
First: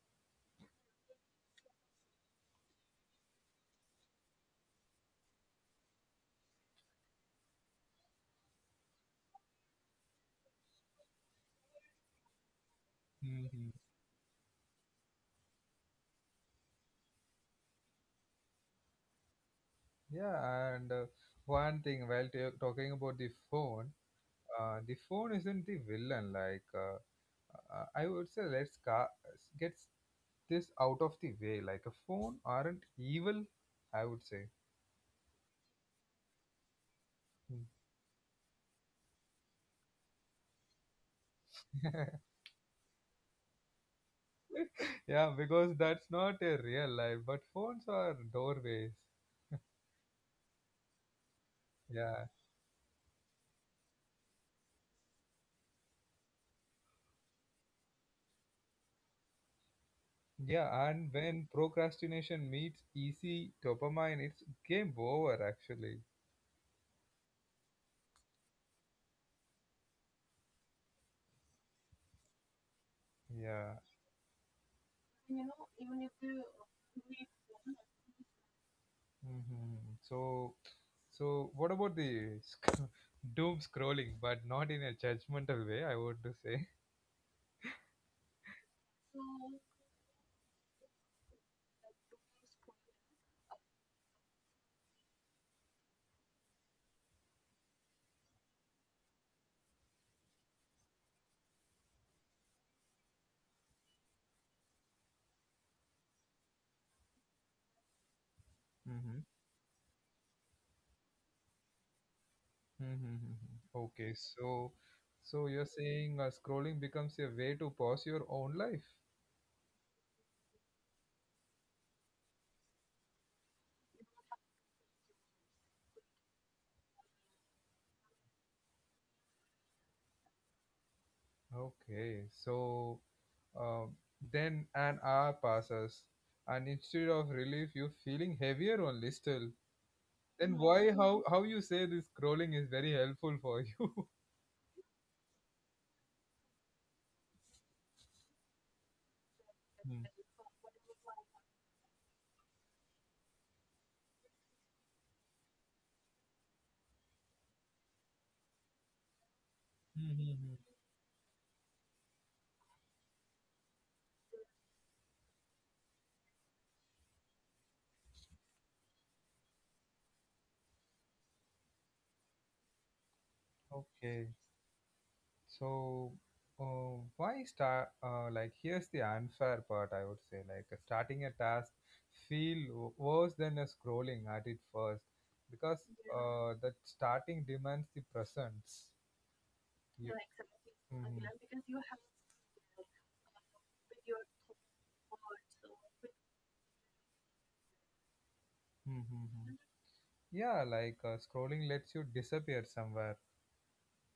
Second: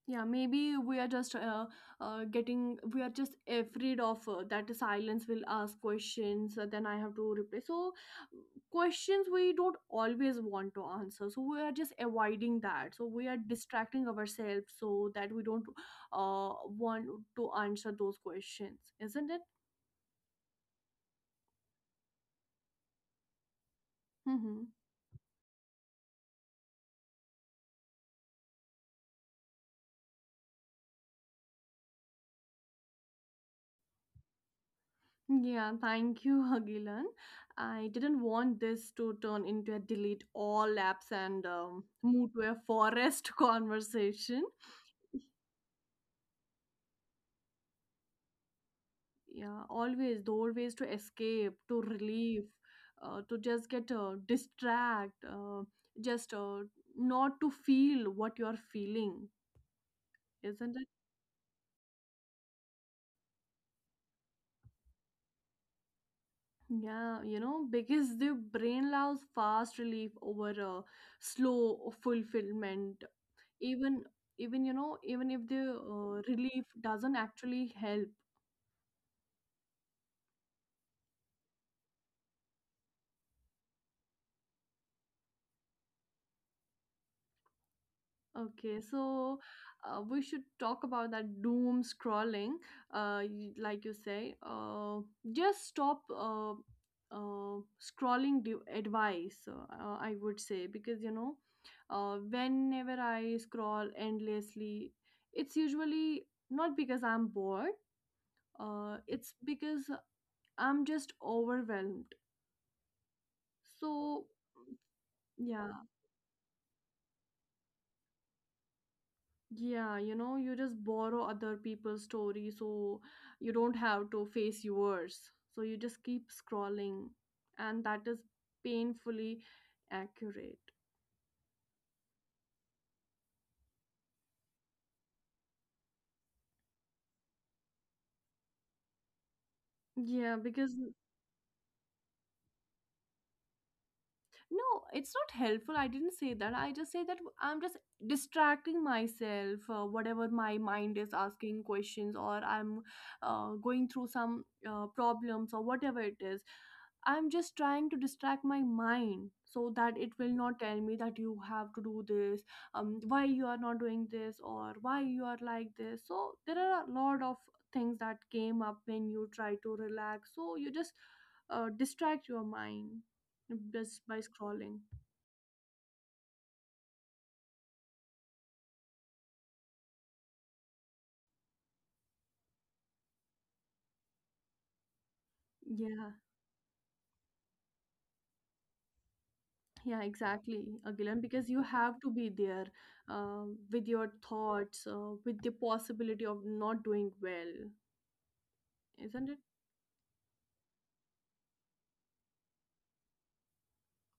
[SPEAKER 2] Yeah, maybe we are just uh, uh, getting, we are just afraid of uh, that silence will ask questions, uh, then I have to reply. So, questions we don't always want to answer. So, we are just avoiding that. So, we are
[SPEAKER 1] Mhm.
[SPEAKER 2] distracting ourselves so that we don't uh, want to answer those questions, isn't it?
[SPEAKER 1] Yeah, and uh, one thing while t- talking about the phone,
[SPEAKER 2] Mm-hmm.
[SPEAKER 1] uh, the phone isn't the villain like, uh, uh, I would say, let's ca- get this out of the way, like a phone aren't evil, I would say.
[SPEAKER 2] Yeah, thank you, (laughs) Hagilan. I didn't want this to turn into a delete all apps and um,
[SPEAKER 1] (laughs)
[SPEAKER 2] move to a forest (laughs) conversation.
[SPEAKER 1] yeah, because that's not a real life, but phones are doorways.
[SPEAKER 2] Yeah, always doorways to escape, to
[SPEAKER 1] Yeah.
[SPEAKER 2] relief, uh, to just get uh, distract, uh, just uh, not to feel what you are feeling, isn't it?
[SPEAKER 1] Yeah, and when procrastination meets easy dopamine, it's game over actually.
[SPEAKER 2] Yeah, you know, because the brain loves fast relief over uh, slow fulfillment.
[SPEAKER 1] Yeah.
[SPEAKER 2] Even even you know, even if the uh, relief doesn't actually help.
[SPEAKER 1] Hmm. So, so what about the sc- (laughs) doom scrolling, but not in a judgmental way, I want to say.
[SPEAKER 2] Okay, so uh, we should talk about that doom scrolling, uh, y- like you say. Uh, just stop uh, uh, scrolling d- advice, uh, uh, I would say, because you know, uh, whenever I scroll endlessly, it's usually not because I'm bored,
[SPEAKER 1] Mm-hmm.
[SPEAKER 2] uh, it's because I'm just overwhelmed.
[SPEAKER 1] Mm-hmm. Okay,
[SPEAKER 2] So,
[SPEAKER 1] so, so you're
[SPEAKER 2] yeah.
[SPEAKER 1] saying uh, scrolling becomes a way to pause your own life.
[SPEAKER 2] Yeah, you know, you just borrow other people's story so you don't have to face yours. So you just keep scrolling, and that is painfully accurate.
[SPEAKER 1] Okay, so, um, then an hour passes, and instead of relief, you're feeling heavier only still.
[SPEAKER 2] Yeah,
[SPEAKER 1] Then
[SPEAKER 2] because
[SPEAKER 1] why, how how you say this scrolling is very helpful for you? (laughs)
[SPEAKER 2] no, it's not helpful. I didn't say that. I just say that I'm just distracting myself, uh,
[SPEAKER 1] Hmm.
[SPEAKER 2] whatever my mind is asking questions, or I'm uh, going through some uh, problems, or whatever it is. I'm just trying to distract my mind so that it will not
[SPEAKER 1] Mm-hmm.
[SPEAKER 2] tell me that you have to do this, um, why you are not doing this, or why you are like this. So there are a lot of things that came up when you try to relax. So you just uh, distract your mind just by
[SPEAKER 1] Okay,
[SPEAKER 2] scrolling.
[SPEAKER 1] so uh, why start? Uh, like, here's the unfair part. I would say, like, uh, starting a task feel w- worse than a scrolling at it first, because,
[SPEAKER 2] Yeah,
[SPEAKER 1] yeah, uh, that starting demands the presence.
[SPEAKER 2] yeah,
[SPEAKER 1] You.
[SPEAKER 2] exactly, Agilan, because you
[SPEAKER 1] Mhm.
[SPEAKER 2] have to be there uh, with your thoughts, uh, with the possibility of not doing well,
[SPEAKER 1] Mhm,
[SPEAKER 2] isn't it?
[SPEAKER 1] mhm. Yeah, like uh, scrolling lets you disappear somewhere,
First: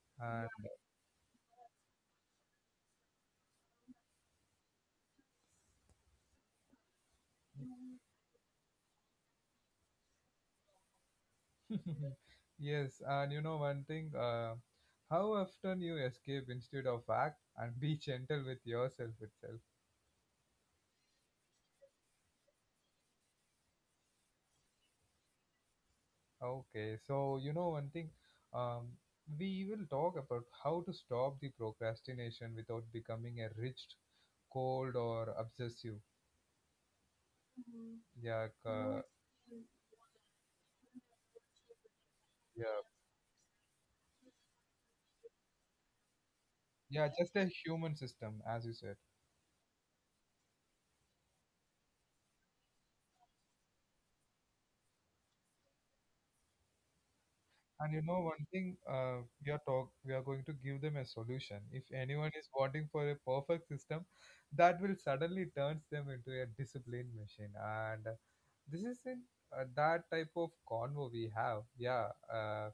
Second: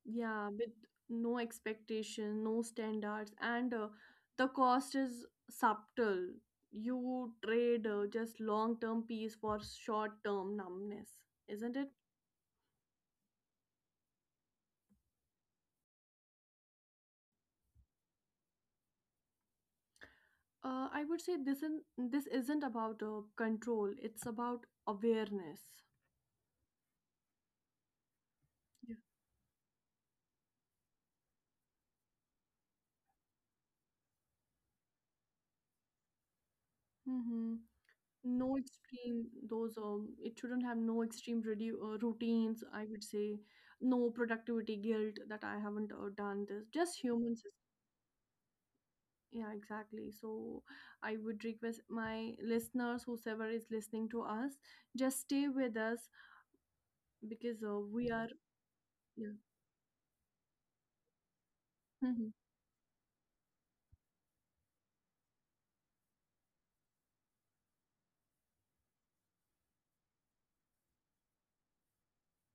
[SPEAKER 2] Yeah, with no expectation, no standards, and uh, the cost is subtle. You trade
[SPEAKER 1] and
[SPEAKER 2] uh, just long term peace for short term numbness, isn't it?
[SPEAKER 1] (laughs) yes, and you know one thing, uh, how often you escape instead of act and be (laughs) gentle with yourself itself.
[SPEAKER 2] Uh, I would say this isn't, this isn't about uh, control, it's about awareness.
[SPEAKER 1] Okay, so you know one thing, um,
[SPEAKER 2] Yeah.
[SPEAKER 1] we will talk about how to stop the procrastination without becoming a rich, cold, or obsessive.
[SPEAKER 2] Mm-hmm.
[SPEAKER 1] Yeah,
[SPEAKER 2] No
[SPEAKER 1] uh,
[SPEAKER 2] extreme, those um it shouldn't have no extreme redu- uh, routines,
[SPEAKER 1] yeah,
[SPEAKER 2] I would say, no productivity guilt that I haven't uh, done this,
[SPEAKER 1] yeah,
[SPEAKER 2] just
[SPEAKER 1] just a
[SPEAKER 2] humans is-
[SPEAKER 1] human system, as you said.
[SPEAKER 2] yeah, exactly. So I would request my listeners whosoever is listening to us, just stay with us because
[SPEAKER 1] And
[SPEAKER 2] uh,
[SPEAKER 1] you know
[SPEAKER 2] we are
[SPEAKER 1] one thing, uh,
[SPEAKER 2] yeah.
[SPEAKER 1] we are talk we are going to give them a solution. If anyone is
[SPEAKER 2] Mhm.
[SPEAKER 1] wanting for a perfect system, that will suddenly turns them into a disciplined machine. And uh, this is in uh, that type of convo we have. Yeah, uh,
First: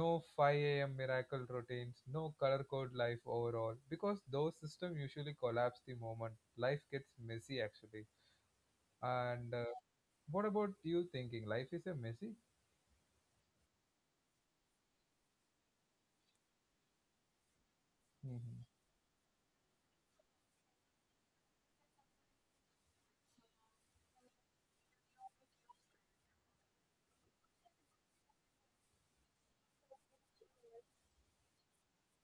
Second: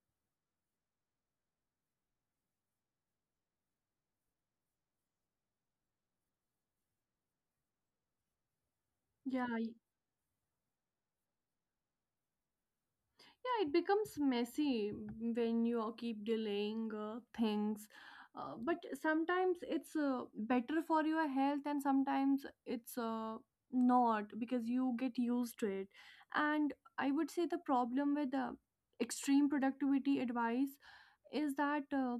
[SPEAKER 1] no five a m miracle routines, no color code life overall, because those systems usually collapse the moment life gets messy. Actually,
[SPEAKER 2] Yeah.
[SPEAKER 1] and uh, what about you thinking? Life is a messy.
[SPEAKER 2] Yeah, it becomes messy when you keep delaying uh, things, uh,
[SPEAKER 1] Mm-hmm.
[SPEAKER 2] but sometimes it's uh, better for your health, and sometimes it's uh, not, because you get used to it. And I would say the problem with uh, extreme productivity advice is that uh,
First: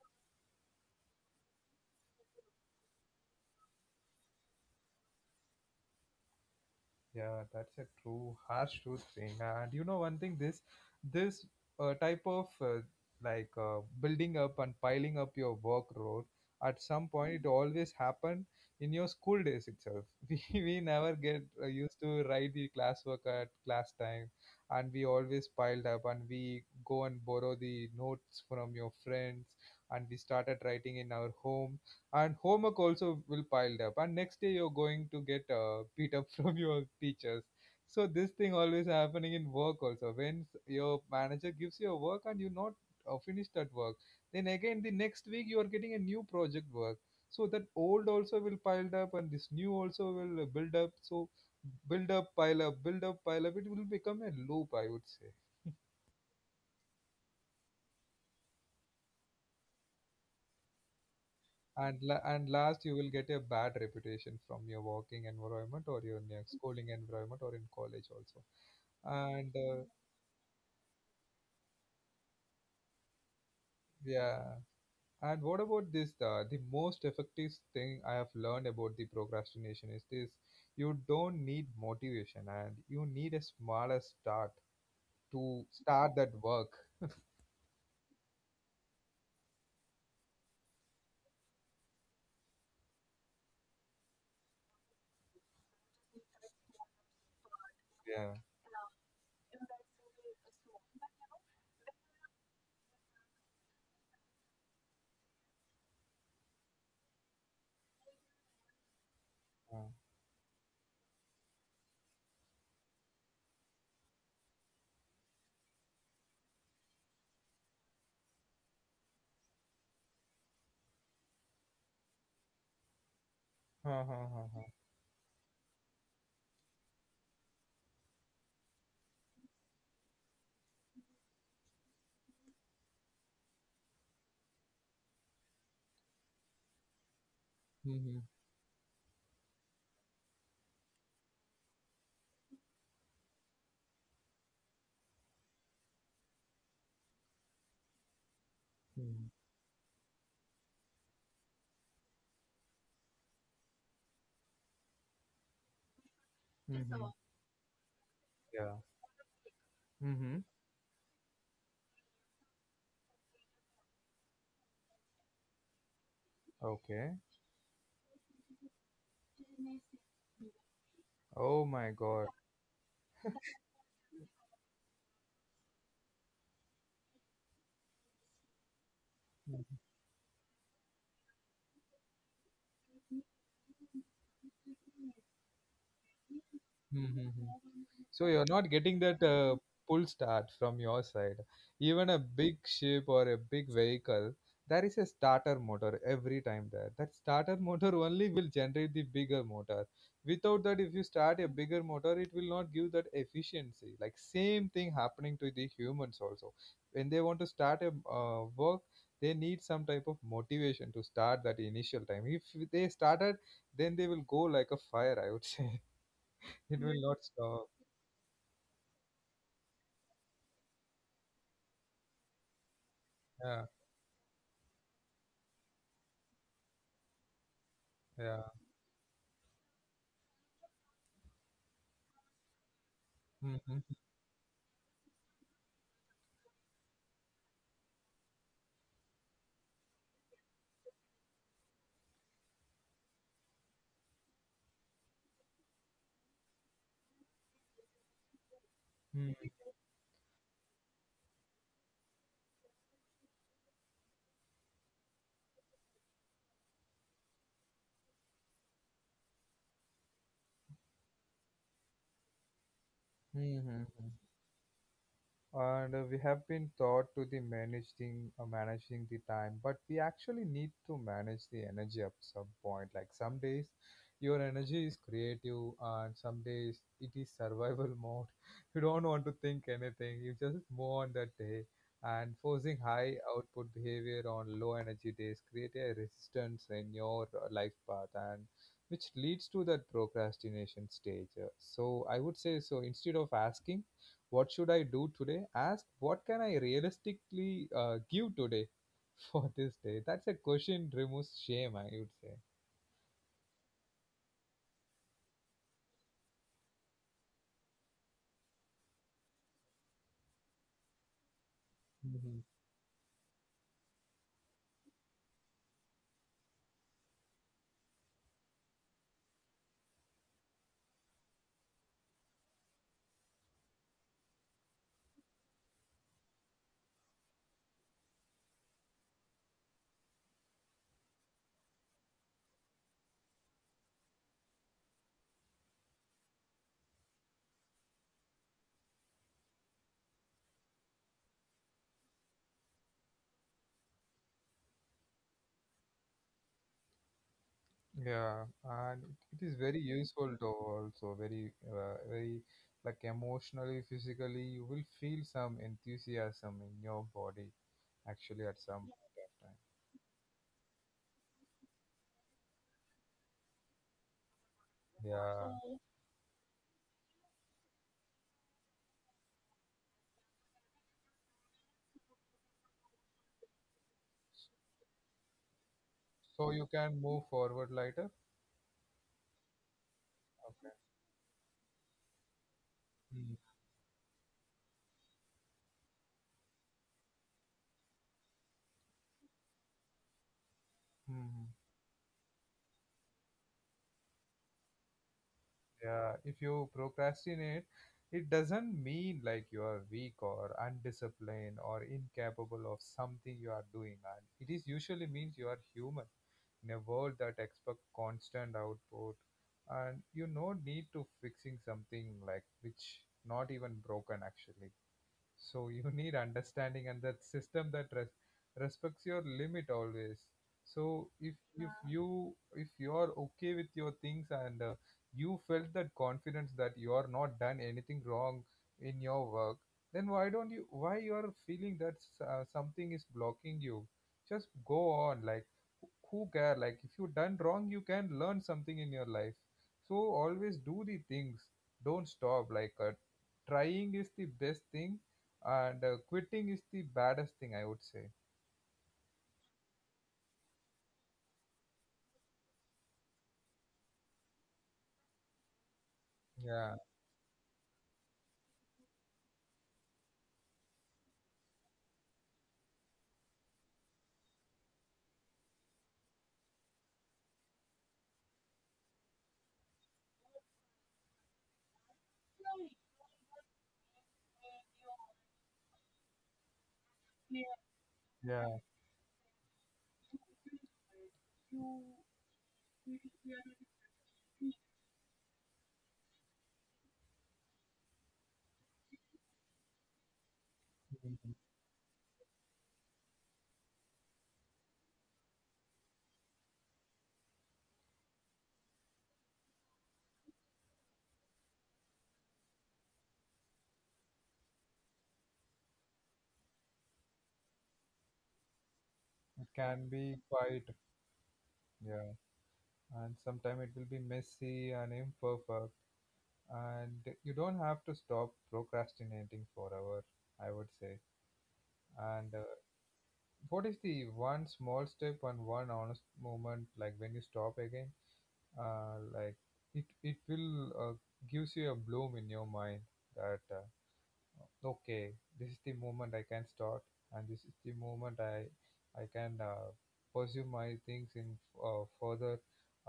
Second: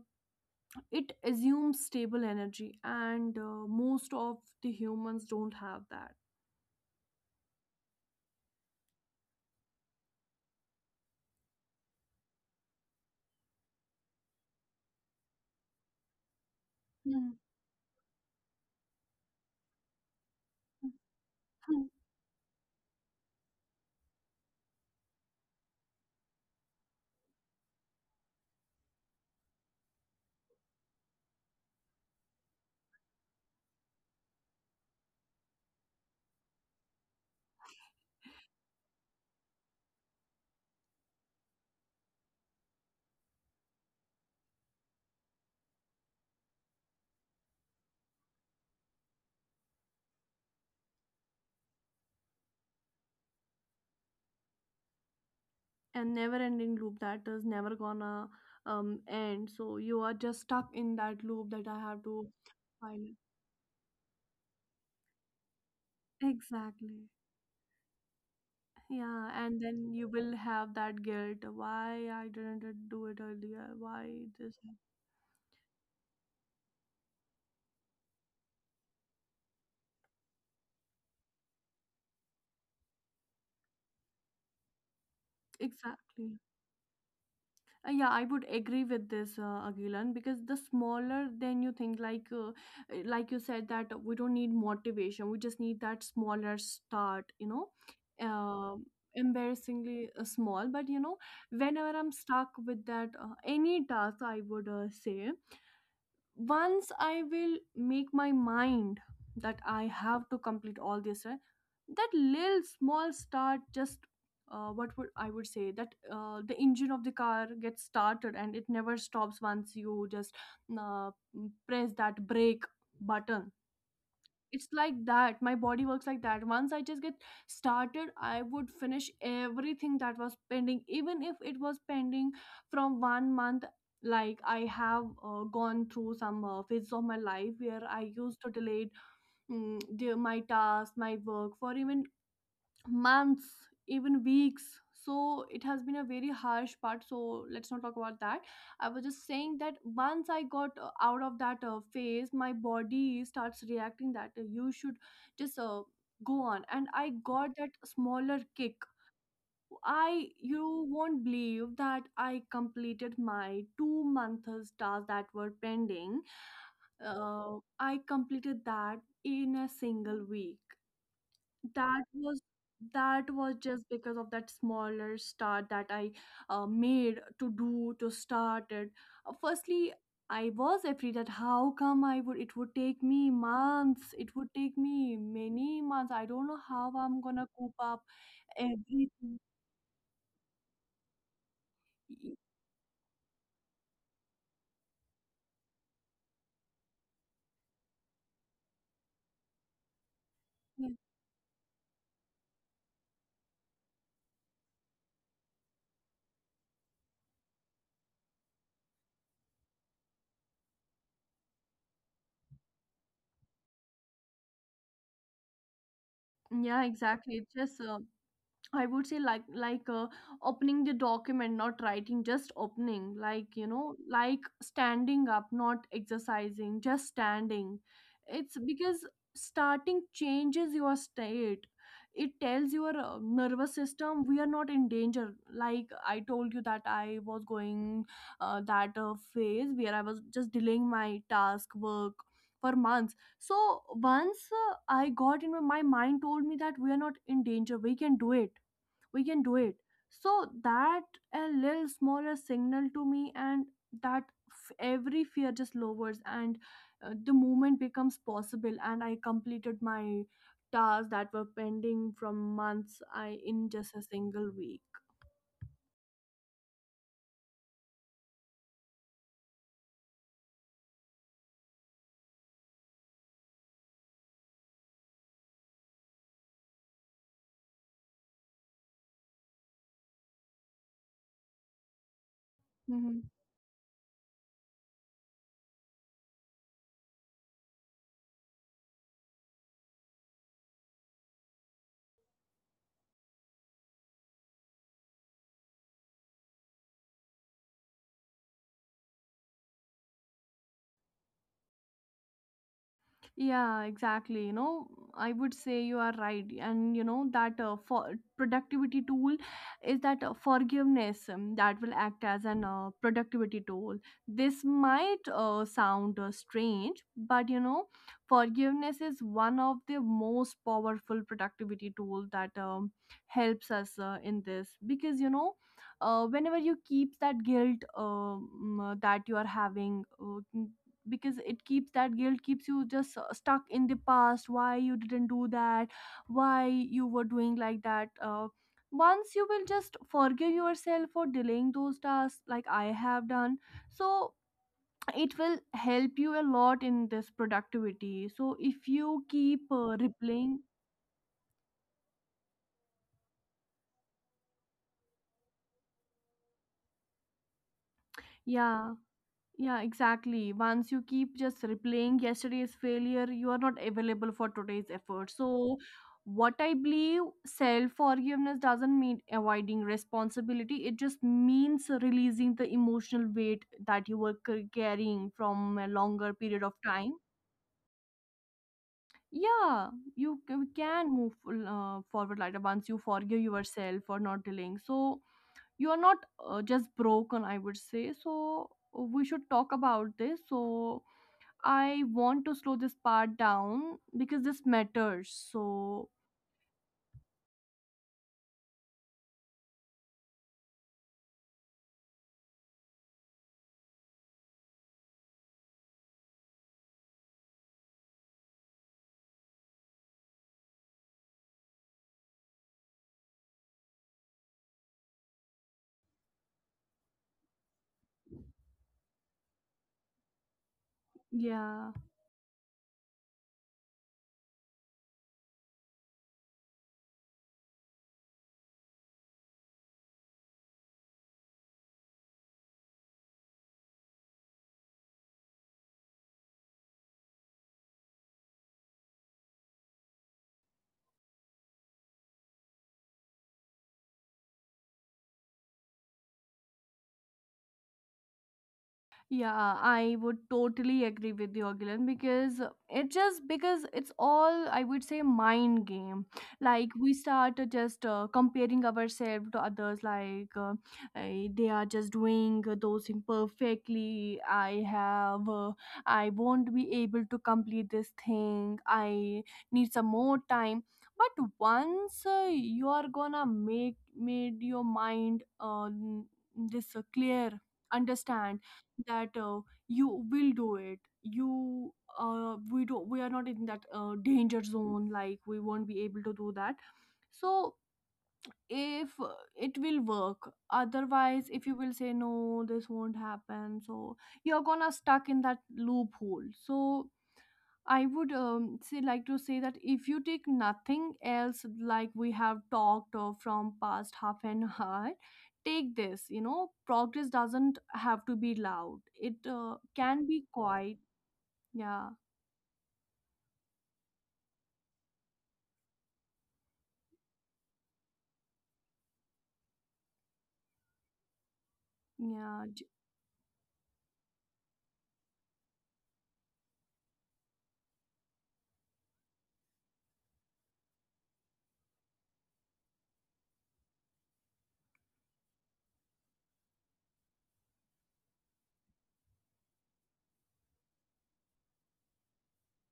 [SPEAKER 2] it assumes stable energy, and uh, most of the humans don't have that.
[SPEAKER 1] Yeah, that's a true harsh truth thing. And you know one thing, this this uh, type of, uh, like, uh, building up and piling up your workload at some point, it always happened in your school days itself. (laughs) We we never get uh,
[SPEAKER 2] Hmm.
[SPEAKER 1] used to write the classwork at class time, and we always piled up, and we go and borrow the notes from your friends, and we started writing in our home, and homework also will piled up, and next day you're going to get uh, beat up (laughs) from your teachers. So this thing always happening in work also, when s- your manager gives you a work and you not uh, finished that work, then again the next week you are getting a new project work. So that old also will piled up and this new also will uh, build up. So build up, pile up, build up, pile up, it will become a loop, I would say.
[SPEAKER 2] And never ending loop that is never gonna um, end, so you are just stuck in that loop that I have
[SPEAKER 1] And
[SPEAKER 2] to
[SPEAKER 1] la- and last, you
[SPEAKER 2] file,
[SPEAKER 1] will get a bad reputation from your working environment or your ne- schooling
[SPEAKER 2] exactly.
[SPEAKER 1] environment, or in college also.
[SPEAKER 2] Yeah,
[SPEAKER 1] And
[SPEAKER 2] and
[SPEAKER 1] uh,
[SPEAKER 2] then you will have that guilt, why I didn't do it earlier, why
[SPEAKER 1] yeah.
[SPEAKER 2] this
[SPEAKER 1] And what about this, uh, the most effective thing I have learned about the procrastination is this: you don't need motivation, and you need a smaller start
[SPEAKER 2] hap-
[SPEAKER 1] to start that
[SPEAKER 2] exactly.
[SPEAKER 1] work.
[SPEAKER 2] Uh, yeah, I would agree with this, uh, Agilan, because the smaller than you think, like uh, uh, like you said that we don't need motivation, we just need that smaller start, you know,
[SPEAKER 1] Yeah.
[SPEAKER 2] uh, embarrassingly uh, small. But you know, whenever I'm stuck with that uh, any task, I would uh, say once I will make my mind that I
[SPEAKER 1] Uh,
[SPEAKER 2] have to complete all this, right? That little small start just uh, what would I would say that uh, the engine of the car gets started and it never stops once you just uh, press that brake button.
[SPEAKER 1] huh, huh, huh, huh.
[SPEAKER 2] It's like that, my body works like that. Once I just get started, I would finish everything that was pending, even if it was pending from one month. Like I have uh, gone through some uh, phases of my life where I
[SPEAKER 1] Mhm,
[SPEAKER 2] used to delay mm, the, my tasks, my work for even months, even weeks. So it has been a very harsh part, so let's not talk about that. I was just
[SPEAKER 1] mhm,
[SPEAKER 2] saying that once I got uh, out of that uh, phase, my body starts reacting that uh, you should just uh, go on, and
[SPEAKER 1] mhm.
[SPEAKER 2] I got that smaller
[SPEAKER 1] Yeah.
[SPEAKER 2] kick.
[SPEAKER 1] Hmm.
[SPEAKER 2] I, you won't believe that I completed my two months tasks that were pending.
[SPEAKER 1] Okay.
[SPEAKER 2] uh, I completed that in a single week.
[SPEAKER 1] Oh my
[SPEAKER 2] That
[SPEAKER 1] god.
[SPEAKER 2] was that was just because of that smaller start that I uh, made to do to start it, uh, firstly. I was afraid that how come I would, it would take me months, it would take me many months, I don't know how I'm gonna
[SPEAKER 1] Mm-hmm.
[SPEAKER 2] coop up
[SPEAKER 1] So you're not getting that
[SPEAKER 2] everything.
[SPEAKER 1] uh, pull start from your side. Even a big ship or a big vehicle, there is a starter motor every time there. That starter (laughs) motor only will generate the bigger motor. Without that, if you start a bigger motor, it will not give that efficiency. Like same thing happening to the humans also. When they want to start a uh, work, they need some type of motivation to start that initial time. If they started, then they will go like a fire, I would (laughs) say. It
[SPEAKER 2] Yeah,
[SPEAKER 1] will not
[SPEAKER 2] exactly, it
[SPEAKER 1] stop.
[SPEAKER 2] just uh, I would say like like uh, opening the document, not writing, just opening. Like you
[SPEAKER 1] Yeah,
[SPEAKER 2] know, like standing up, not exercising, just standing. It's
[SPEAKER 1] yeah.
[SPEAKER 2] because starting changes your state. It tells your uh, nervous
[SPEAKER 1] Mm-hmm.
[SPEAKER 2] system we are not in danger. Like I told you that I was going uh, that uh, phase where I was just delaying my task work for months. So once uh, I got in, my mind told me that we are not in danger. We can do it, we can do it. So that a little smaller signal to me and that f- every fear just lowers, and uh, the movement becomes possible, and I completed my tasks that were pending from months, I in
[SPEAKER 1] Mm-hmm.
[SPEAKER 2] just a single week.
[SPEAKER 1] And uh, we have been taught to the managing uh, managing the time, but we actually need to manage the energy at some point. Like some days your energy is creative and some days it is survival (laughs) mode. You don't want to think anything, you just move on that day. And forcing high output behavior on low energy days create a resistance in your uh, life path, and which leads to that procrastination stage. Uh, so I would say, so instead of asking what should I do today, ask, what can I realistically uh, give today (laughs) for this day? That's a question removes shame, I would say.
[SPEAKER 2] Yeah, exactly. You know, I would say you are right. And you know, that uh, for productivity tool is that uh, forgiveness um, that will act as
[SPEAKER 1] Hmm.
[SPEAKER 2] an uh, productivity tool. This might uh, sound uh, strange, but you know, forgiveness is one of the most powerful productivity tool that um, helps us uh, in this because you know, uh, whenever you keep that guilt um, uh, that you are having. Uh, Because it keeps that guilt keeps you just uh, stuck in the past, why you didn't do that, why you were doing like that uh, Once you will just forgive yourself for delaying those tasks, like I have done. So it will help you a lot in this productivity. So
[SPEAKER 1] Yeah,
[SPEAKER 2] if
[SPEAKER 1] and
[SPEAKER 2] you
[SPEAKER 1] it
[SPEAKER 2] keep
[SPEAKER 1] is very
[SPEAKER 2] uh,
[SPEAKER 1] useful,
[SPEAKER 2] replaying
[SPEAKER 1] though also very uh, very, like emotionally, physically, you will feel some enthusiasm in your body actually at
[SPEAKER 2] yeah.
[SPEAKER 1] some point of time.
[SPEAKER 2] Yeah, exactly. Once you keep just replaying yesterday's failure, you are not available for today's effort. So,
[SPEAKER 1] Yeah.
[SPEAKER 2] what I believe, self forgiveness doesn't mean avoiding responsibility, it just means releasing the emotional weight that you were c- carrying from a longer
[SPEAKER 1] So
[SPEAKER 2] period of
[SPEAKER 1] you can
[SPEAKER 2] time.
[SPEAKER 1] move forward later.
[SPEAKER 2] Yeah, you c-
[SPEAKER 1] Okay.
[SPEAKER 2] can move uh, forward later, once you forgive yourself for not delaying. So, you are not uh, just broken, I would say. So, we should talk about this. So,
[SPEAKER 1] Mm-hmm.
[SPEAKER 2] I want to slow this part down because this matters. So,
[SPEAKER 1] Yeah, if you procrastinate, it doesn't mean like you are weak or undisciplined or incapable of something you are doing. And it is usually means you are human in a world that expects constant output, and you no need to fixing something like which not even broken actually. So (laughs) you need understanding and that system that res- respects your limit always. So if if
[SPEAKER 2] yeah.
[SPEAKER 1] you if you are okay with your things, and uh, you felt that confidence that you are not done anything wrong in your work, then why don't you, why you are feeling that s- uh, something is blocking you? Just go on like who who care. Like if you done wrong, you can learn something in your life. So always do the things. Don't stop, like, uh, trying is the best thing, and uh, quitting is the baddest thing, I would say.
[SPEAKER 2] Yeah, I would totally agree with you, Gilan, because it just because it's all, I would say, mind game.
[SPEAKER 1] Yeah.
[SPEAKER 2] Like we start uh, just uh, comparing ourselves to others, like uh, eh, they are just doing uh, those things perfectly. I have, uh, I won't be able to complete this thing. I need some more time. But once uh, you are gonna make made your mind uh, n- this uh, clear, understand
[SPEAKER 1] Yeah.
[SPEAKER 2] that uh, you will do it you uh, we don't We are not in that uh, danger zone, like we won't be able to do that. So if uh, it will work,
[SPEAKER 1] Mhm.
[SPEAKER 2] otherwise if you will say no, this won't happen, so you're gonna stuck in that loophole. So I would um, say like to say that if you take nothing else, like we have talked uh, from past half an (laughs) hour, take this. You know, progress doesn't have to be loud. It
[SPEAKER 1] It
[SPEAKER 2] uh,
[SPEAKER 1] can be
[SPEAKER 2] can be
[SPEAKER 1] quite.
[SPEAKER 2] quiet. Yeah,
[SPEAKER 1] Yeah, and sometimes it will be messy and imperfect, and you don't have to stop procrastinating forever, I would say. And uh,
[SPEAKER 2] yeah. j-
[SPEAKER 1] what is the one small step and one honest moment, like when you stop again, uh, like, it it will, uh, gives you a bloom in your mind, that uh, okay, this is the moment I can start, and this is the moment i I can, uh, pursue my things in, uh, further,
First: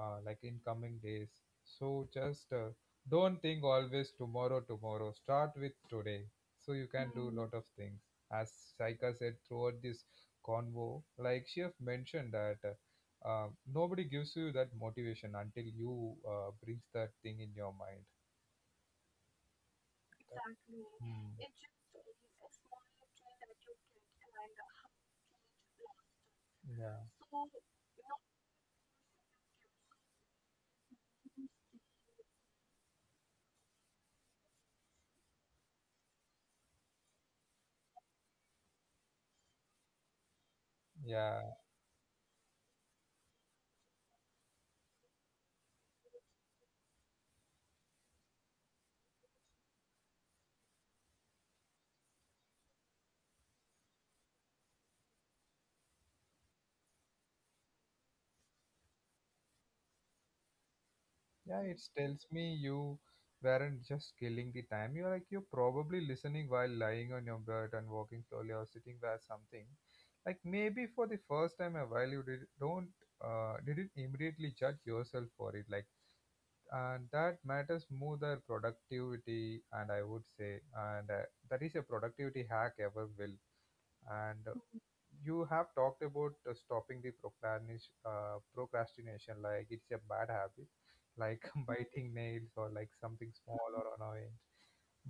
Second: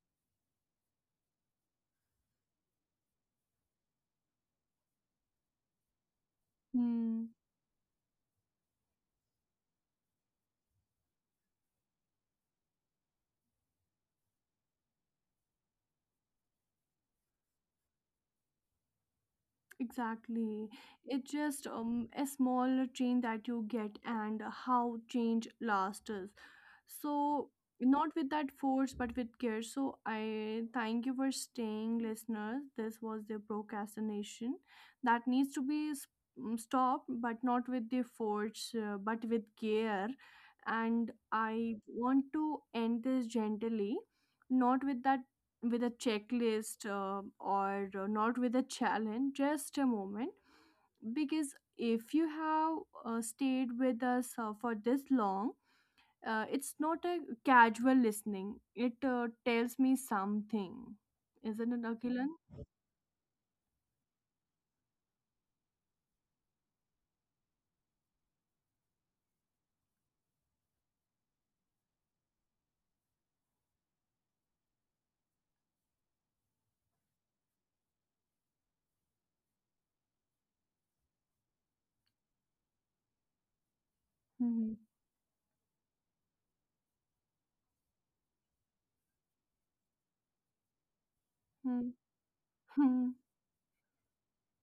[SPEAKER 1] uh, like in coming days. So just, uh, don't think always tomorrow, tomorrow, start with today, so you can do
[SPEAKER 2] Mm,
[SPEAKER 1] lot of things, as Saika said throughout this convo. Like she have mentioned that, uh, uh, nobody gives you that motivation until you uh, brings that thing in your mind.
[SPEAKER 2] exactly. It's
[SPEAKER 1] Mm.
[SPEAKER 2] just um, a small change that you get and how change lasts.
[SPEAKER 1] Yeah,
[SPEAKER 2] So, not with that force, but with care. So, I thank you for staying, listeners. This was the procrastination that needs to be s- mm, stopped, but not with the force, uh, but with care. And
[SPEAKER 1] yeah,
[SPEAKER 2] I want to end this gently, not with that with a checklist uh, or uh, not with a challenge, just a moment. Because if you have uh, stayed with us uh, for this long, uh, it's not a casual listening. It uh, tells me something,
[SPEAKER 1] yeah.
[SPEAKER 2] isn't it,
[SPEAKER 1] It tells
[SPEAKER 2] Akilan?
[SPEAKER 1] me you weren't just killing the time. You're like, you're probably listening while lying on your bed and walking slowly or sitting by something. Like maybe for the first time a while you did don't uh didn't immediately judge yourself for it. Like, and that matters more than productivity. And I would say, and uh, that is a productivity hack ever will. And uh,
[SPEAKER 2] Mm-hmm.
[SPEAKER 1] you have talked about uh, stopping the procrastinis- uh, procrastination, like it's a bad habit, like (laughs) biting nails or like something
[SPEAKER 2] Mm-hmm.
[SPEAKER 1] small or
[SPEAKER 2] (laughs)
[SPEAKER 1] annoying.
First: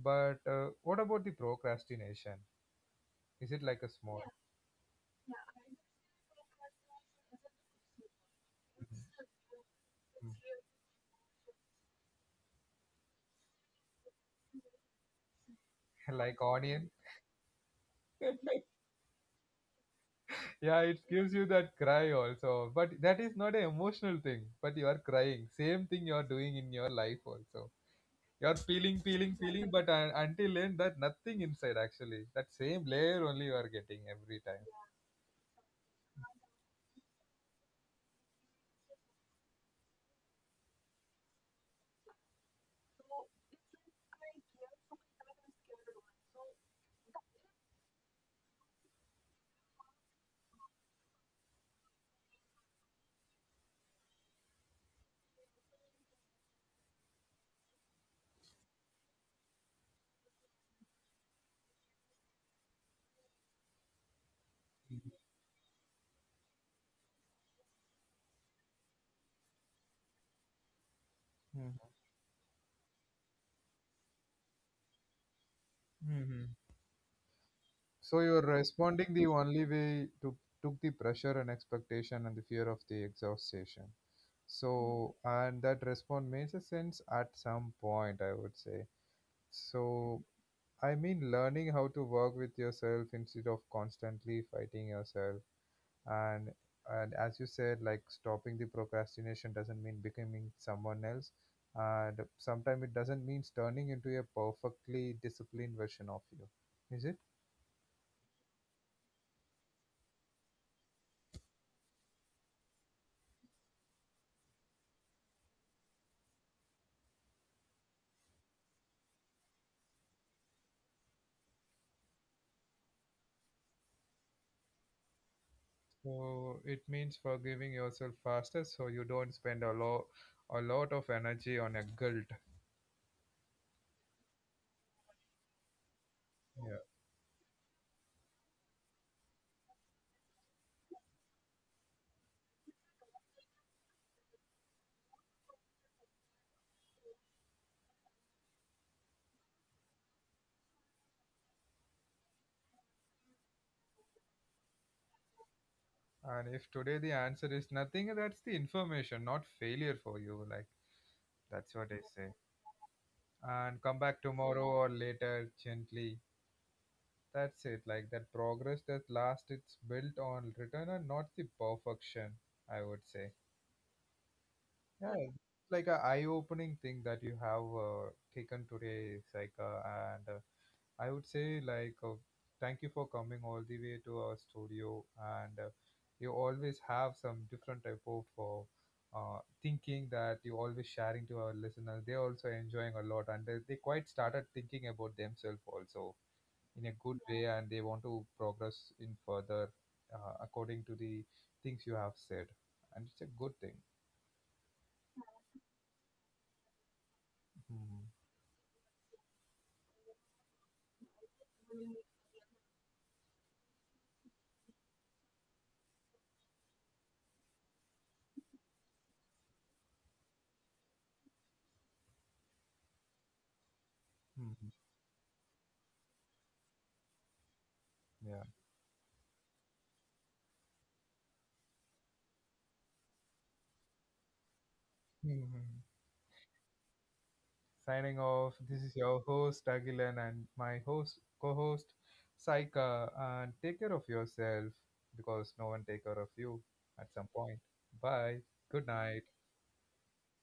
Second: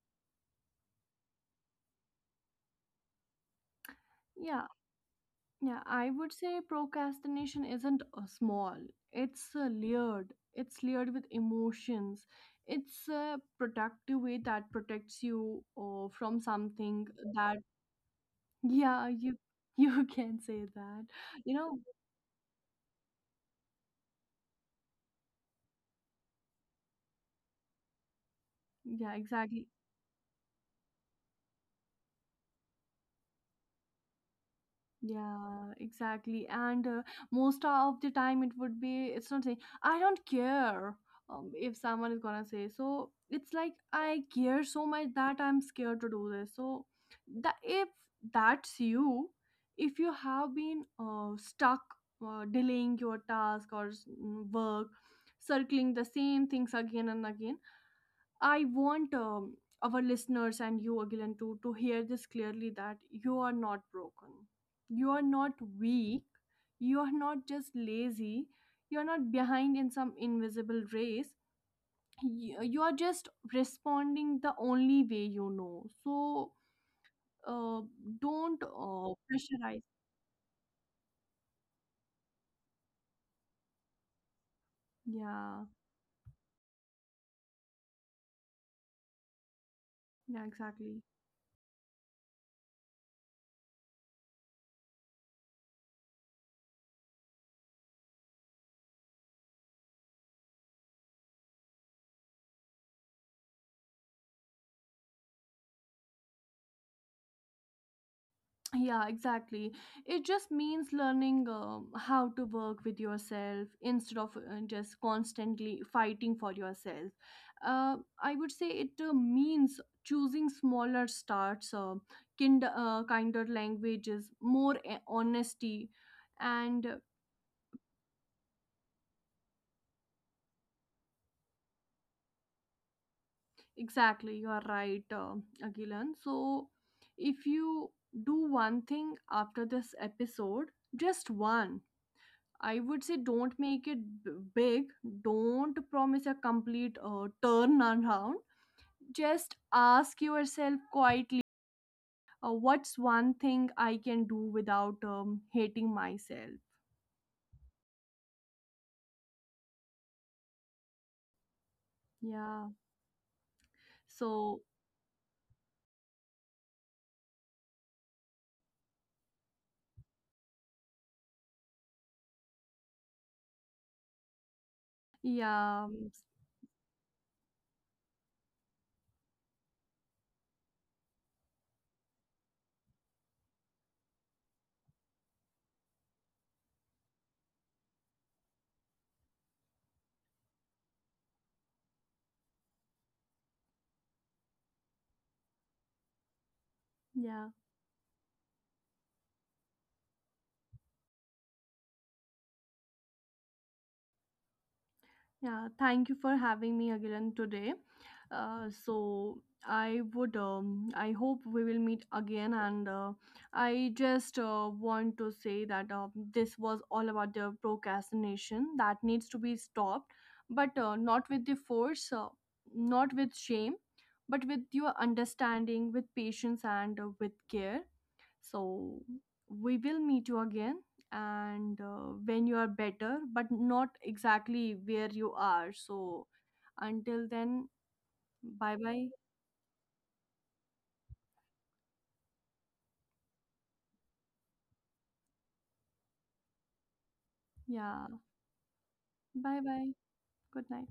[SPEAKER 1] But uh, what about the procrastination? Is it like a
[SPEAKER 2] Yeah,
[SPEAKER 1] small?
[SPEAKER 2] yeah. I would say procrastination isn't uh, small. It's
[SPEAKER 1] Mhm.
[SPEAKER 2] uh, layered. It's
[SPEAKER 1] Mm. (laughs)
[SPEAKER 2] layered with emotions. It's a productive way that protects you uh, from
[SPEAKER 1] like
[SPEAKER 2] something
[SPEAKER 1] onion.
[SPEAKER 2] that, yeah, you (laughs) you can say that,
[SPEAKER 1] Yeah,
[SPEAKER 2] you
[SPEAKER 1] it
[SPEAKER 2] know,
[SPEAKER 1] gives you that cry also, but that is not an emotional thing, but you are crying, same thing you are doing in your life also. You're
[SPEAKER 2] yeah,
[SPEAKER 1] peeling,
[SPEAKER 2] exactly.
[SPEAKER 1] peeling, peeling, but un- until then, that nothing inside actually. That same layer only you are getting every time.
[SPEAKER 2] Yeah, exactly. And uh, most of the time, it would be, it's not saying, I don't care, um, if someone is gonna say. So it's like, I care so much that I'm scared to do this. So that if that's you, if you have been uh, stuck uh, delaying your task or s- mm, work, circling the same things again and again, I want um, our listeners and you, Agilan, to, to hear this clearly that you are not broken. You are not weak. You are not just lazy. You are not behind in some invisible race.
[SPEAKER 1] Hmm.
[SPEAKER 2] You, you are just responding the only way you know. So
[SPEAKER 1] Hmm.
[SPEAKER 2] uh, don't
[SPEAKER 1] So you're
[SPEAKER 2] uh,
[SPEAKER 1] responding
[SPEAKER 2] pressurize.
[SPEAKER 1] the only way to took the pressure and expectation and the fear of the exhaustion.
[SPEAKER 2] Yeah,
[SPEAKER 1] So and that response makes a sense at some point, I would say.
[SPEAKER 2] yeah,
[SPEAKER 1] So
[SPEAKER 2] exactly.
[SPEAKER 1] I mean learning how to work with yourself instead of constantly fighting yourself. and and as you said, like stopping the procrastination doesn't mean becoming someone else, and sometimes it doesn't mean turning into a perfectly disciplined version of you, is it?
[SPEAKER 2] Yeah, exactly. It just means learning uh, how to work with yourself instead of uh, just constantly fighting for yourself. Uh, I would say it uh, means choosing smaller starts, uh, kind, uh, kinder languages, more a- honesty,
[SPEAKER 1] So
[SPEAKER 2] and uh,
[SPEAKER 1] it means forgiving yourself faster, so you don't spend a lot, a lot of energy on a guilt.
[SPEAKER 2] exactly, you are right, uh, Agilan. So, if you do one thing after this episode, just one, I would say, don't make it b- big. Don't promise a complete uh, turnaround. Just ask yourself quietly, uh, what's one thing I can do without um, hating myself?
[SPEAKER 1] Yeah. And if today the answer is nothing, that's the information, not failure for you. Like that's what I
[SPEAKER 2] Yeah.
[SPEAKER 1] say, and come
[SPEAKER 2] So,
[SPEAKER 1] back tomorrow or later gently. That's it, like that progress that last, it's built on return and not the perfection, I would say. Yeah,
[SPEAKER 2] yeah.
[SPEAKER 1] it's like a eye-opening thing that you have uh, taken today, Saika, and uh, I would say like, uh, thank you for coming all the way to our studio, and uh, you always have some different type of uh, uh, thinking that you always sharing to our listeners. They also enjoying a lot, and they, they quite started thinking about themselves also in a
[SPEAKER 2] Yeah.
[SPEAKER 1] good way, and they want to progress in further uh, according to the things you have said, and it's a good thing.
[SPEAKER 2] Yeah, thank you for having me again today.
[SPEAKER 1] Mhm.
[SPEAKER 2] Uh, so I would, um, I hope we will meet again. And uh, I just uh, want to say that uh, this was all about the procrastination that needs to be stopped, but uh, not with the force, uh, not with shame, but with your
[SPEAKER 1] Mhm.
[SPEAKER 2] understanding, with patience, and uh, with care.
[SPEAKER 1] Yeah.
[SPEAKER 2] So we will meet you again and uh, when you are better, but not exactly where you are. So
[SPEAKER 1] Mhm.
[SPEAKER 2] until then,
[SPEAKER 1] Signing
[SPEAKER 2] bye
[SPEAKER 1] off,
[SPEAKER 2] bye.
[SPEAKER 1] this is your host Agilan and my host co-host Saika, and take care of yourself, because no one take care of you at some point.
[SPEAKER 2] Yeah,
[SPEAKER 1] Bye. Good
[SPEAKER 2] bye
[SPEAKER 1] night.
[SPEAKER 2] bye. Good night.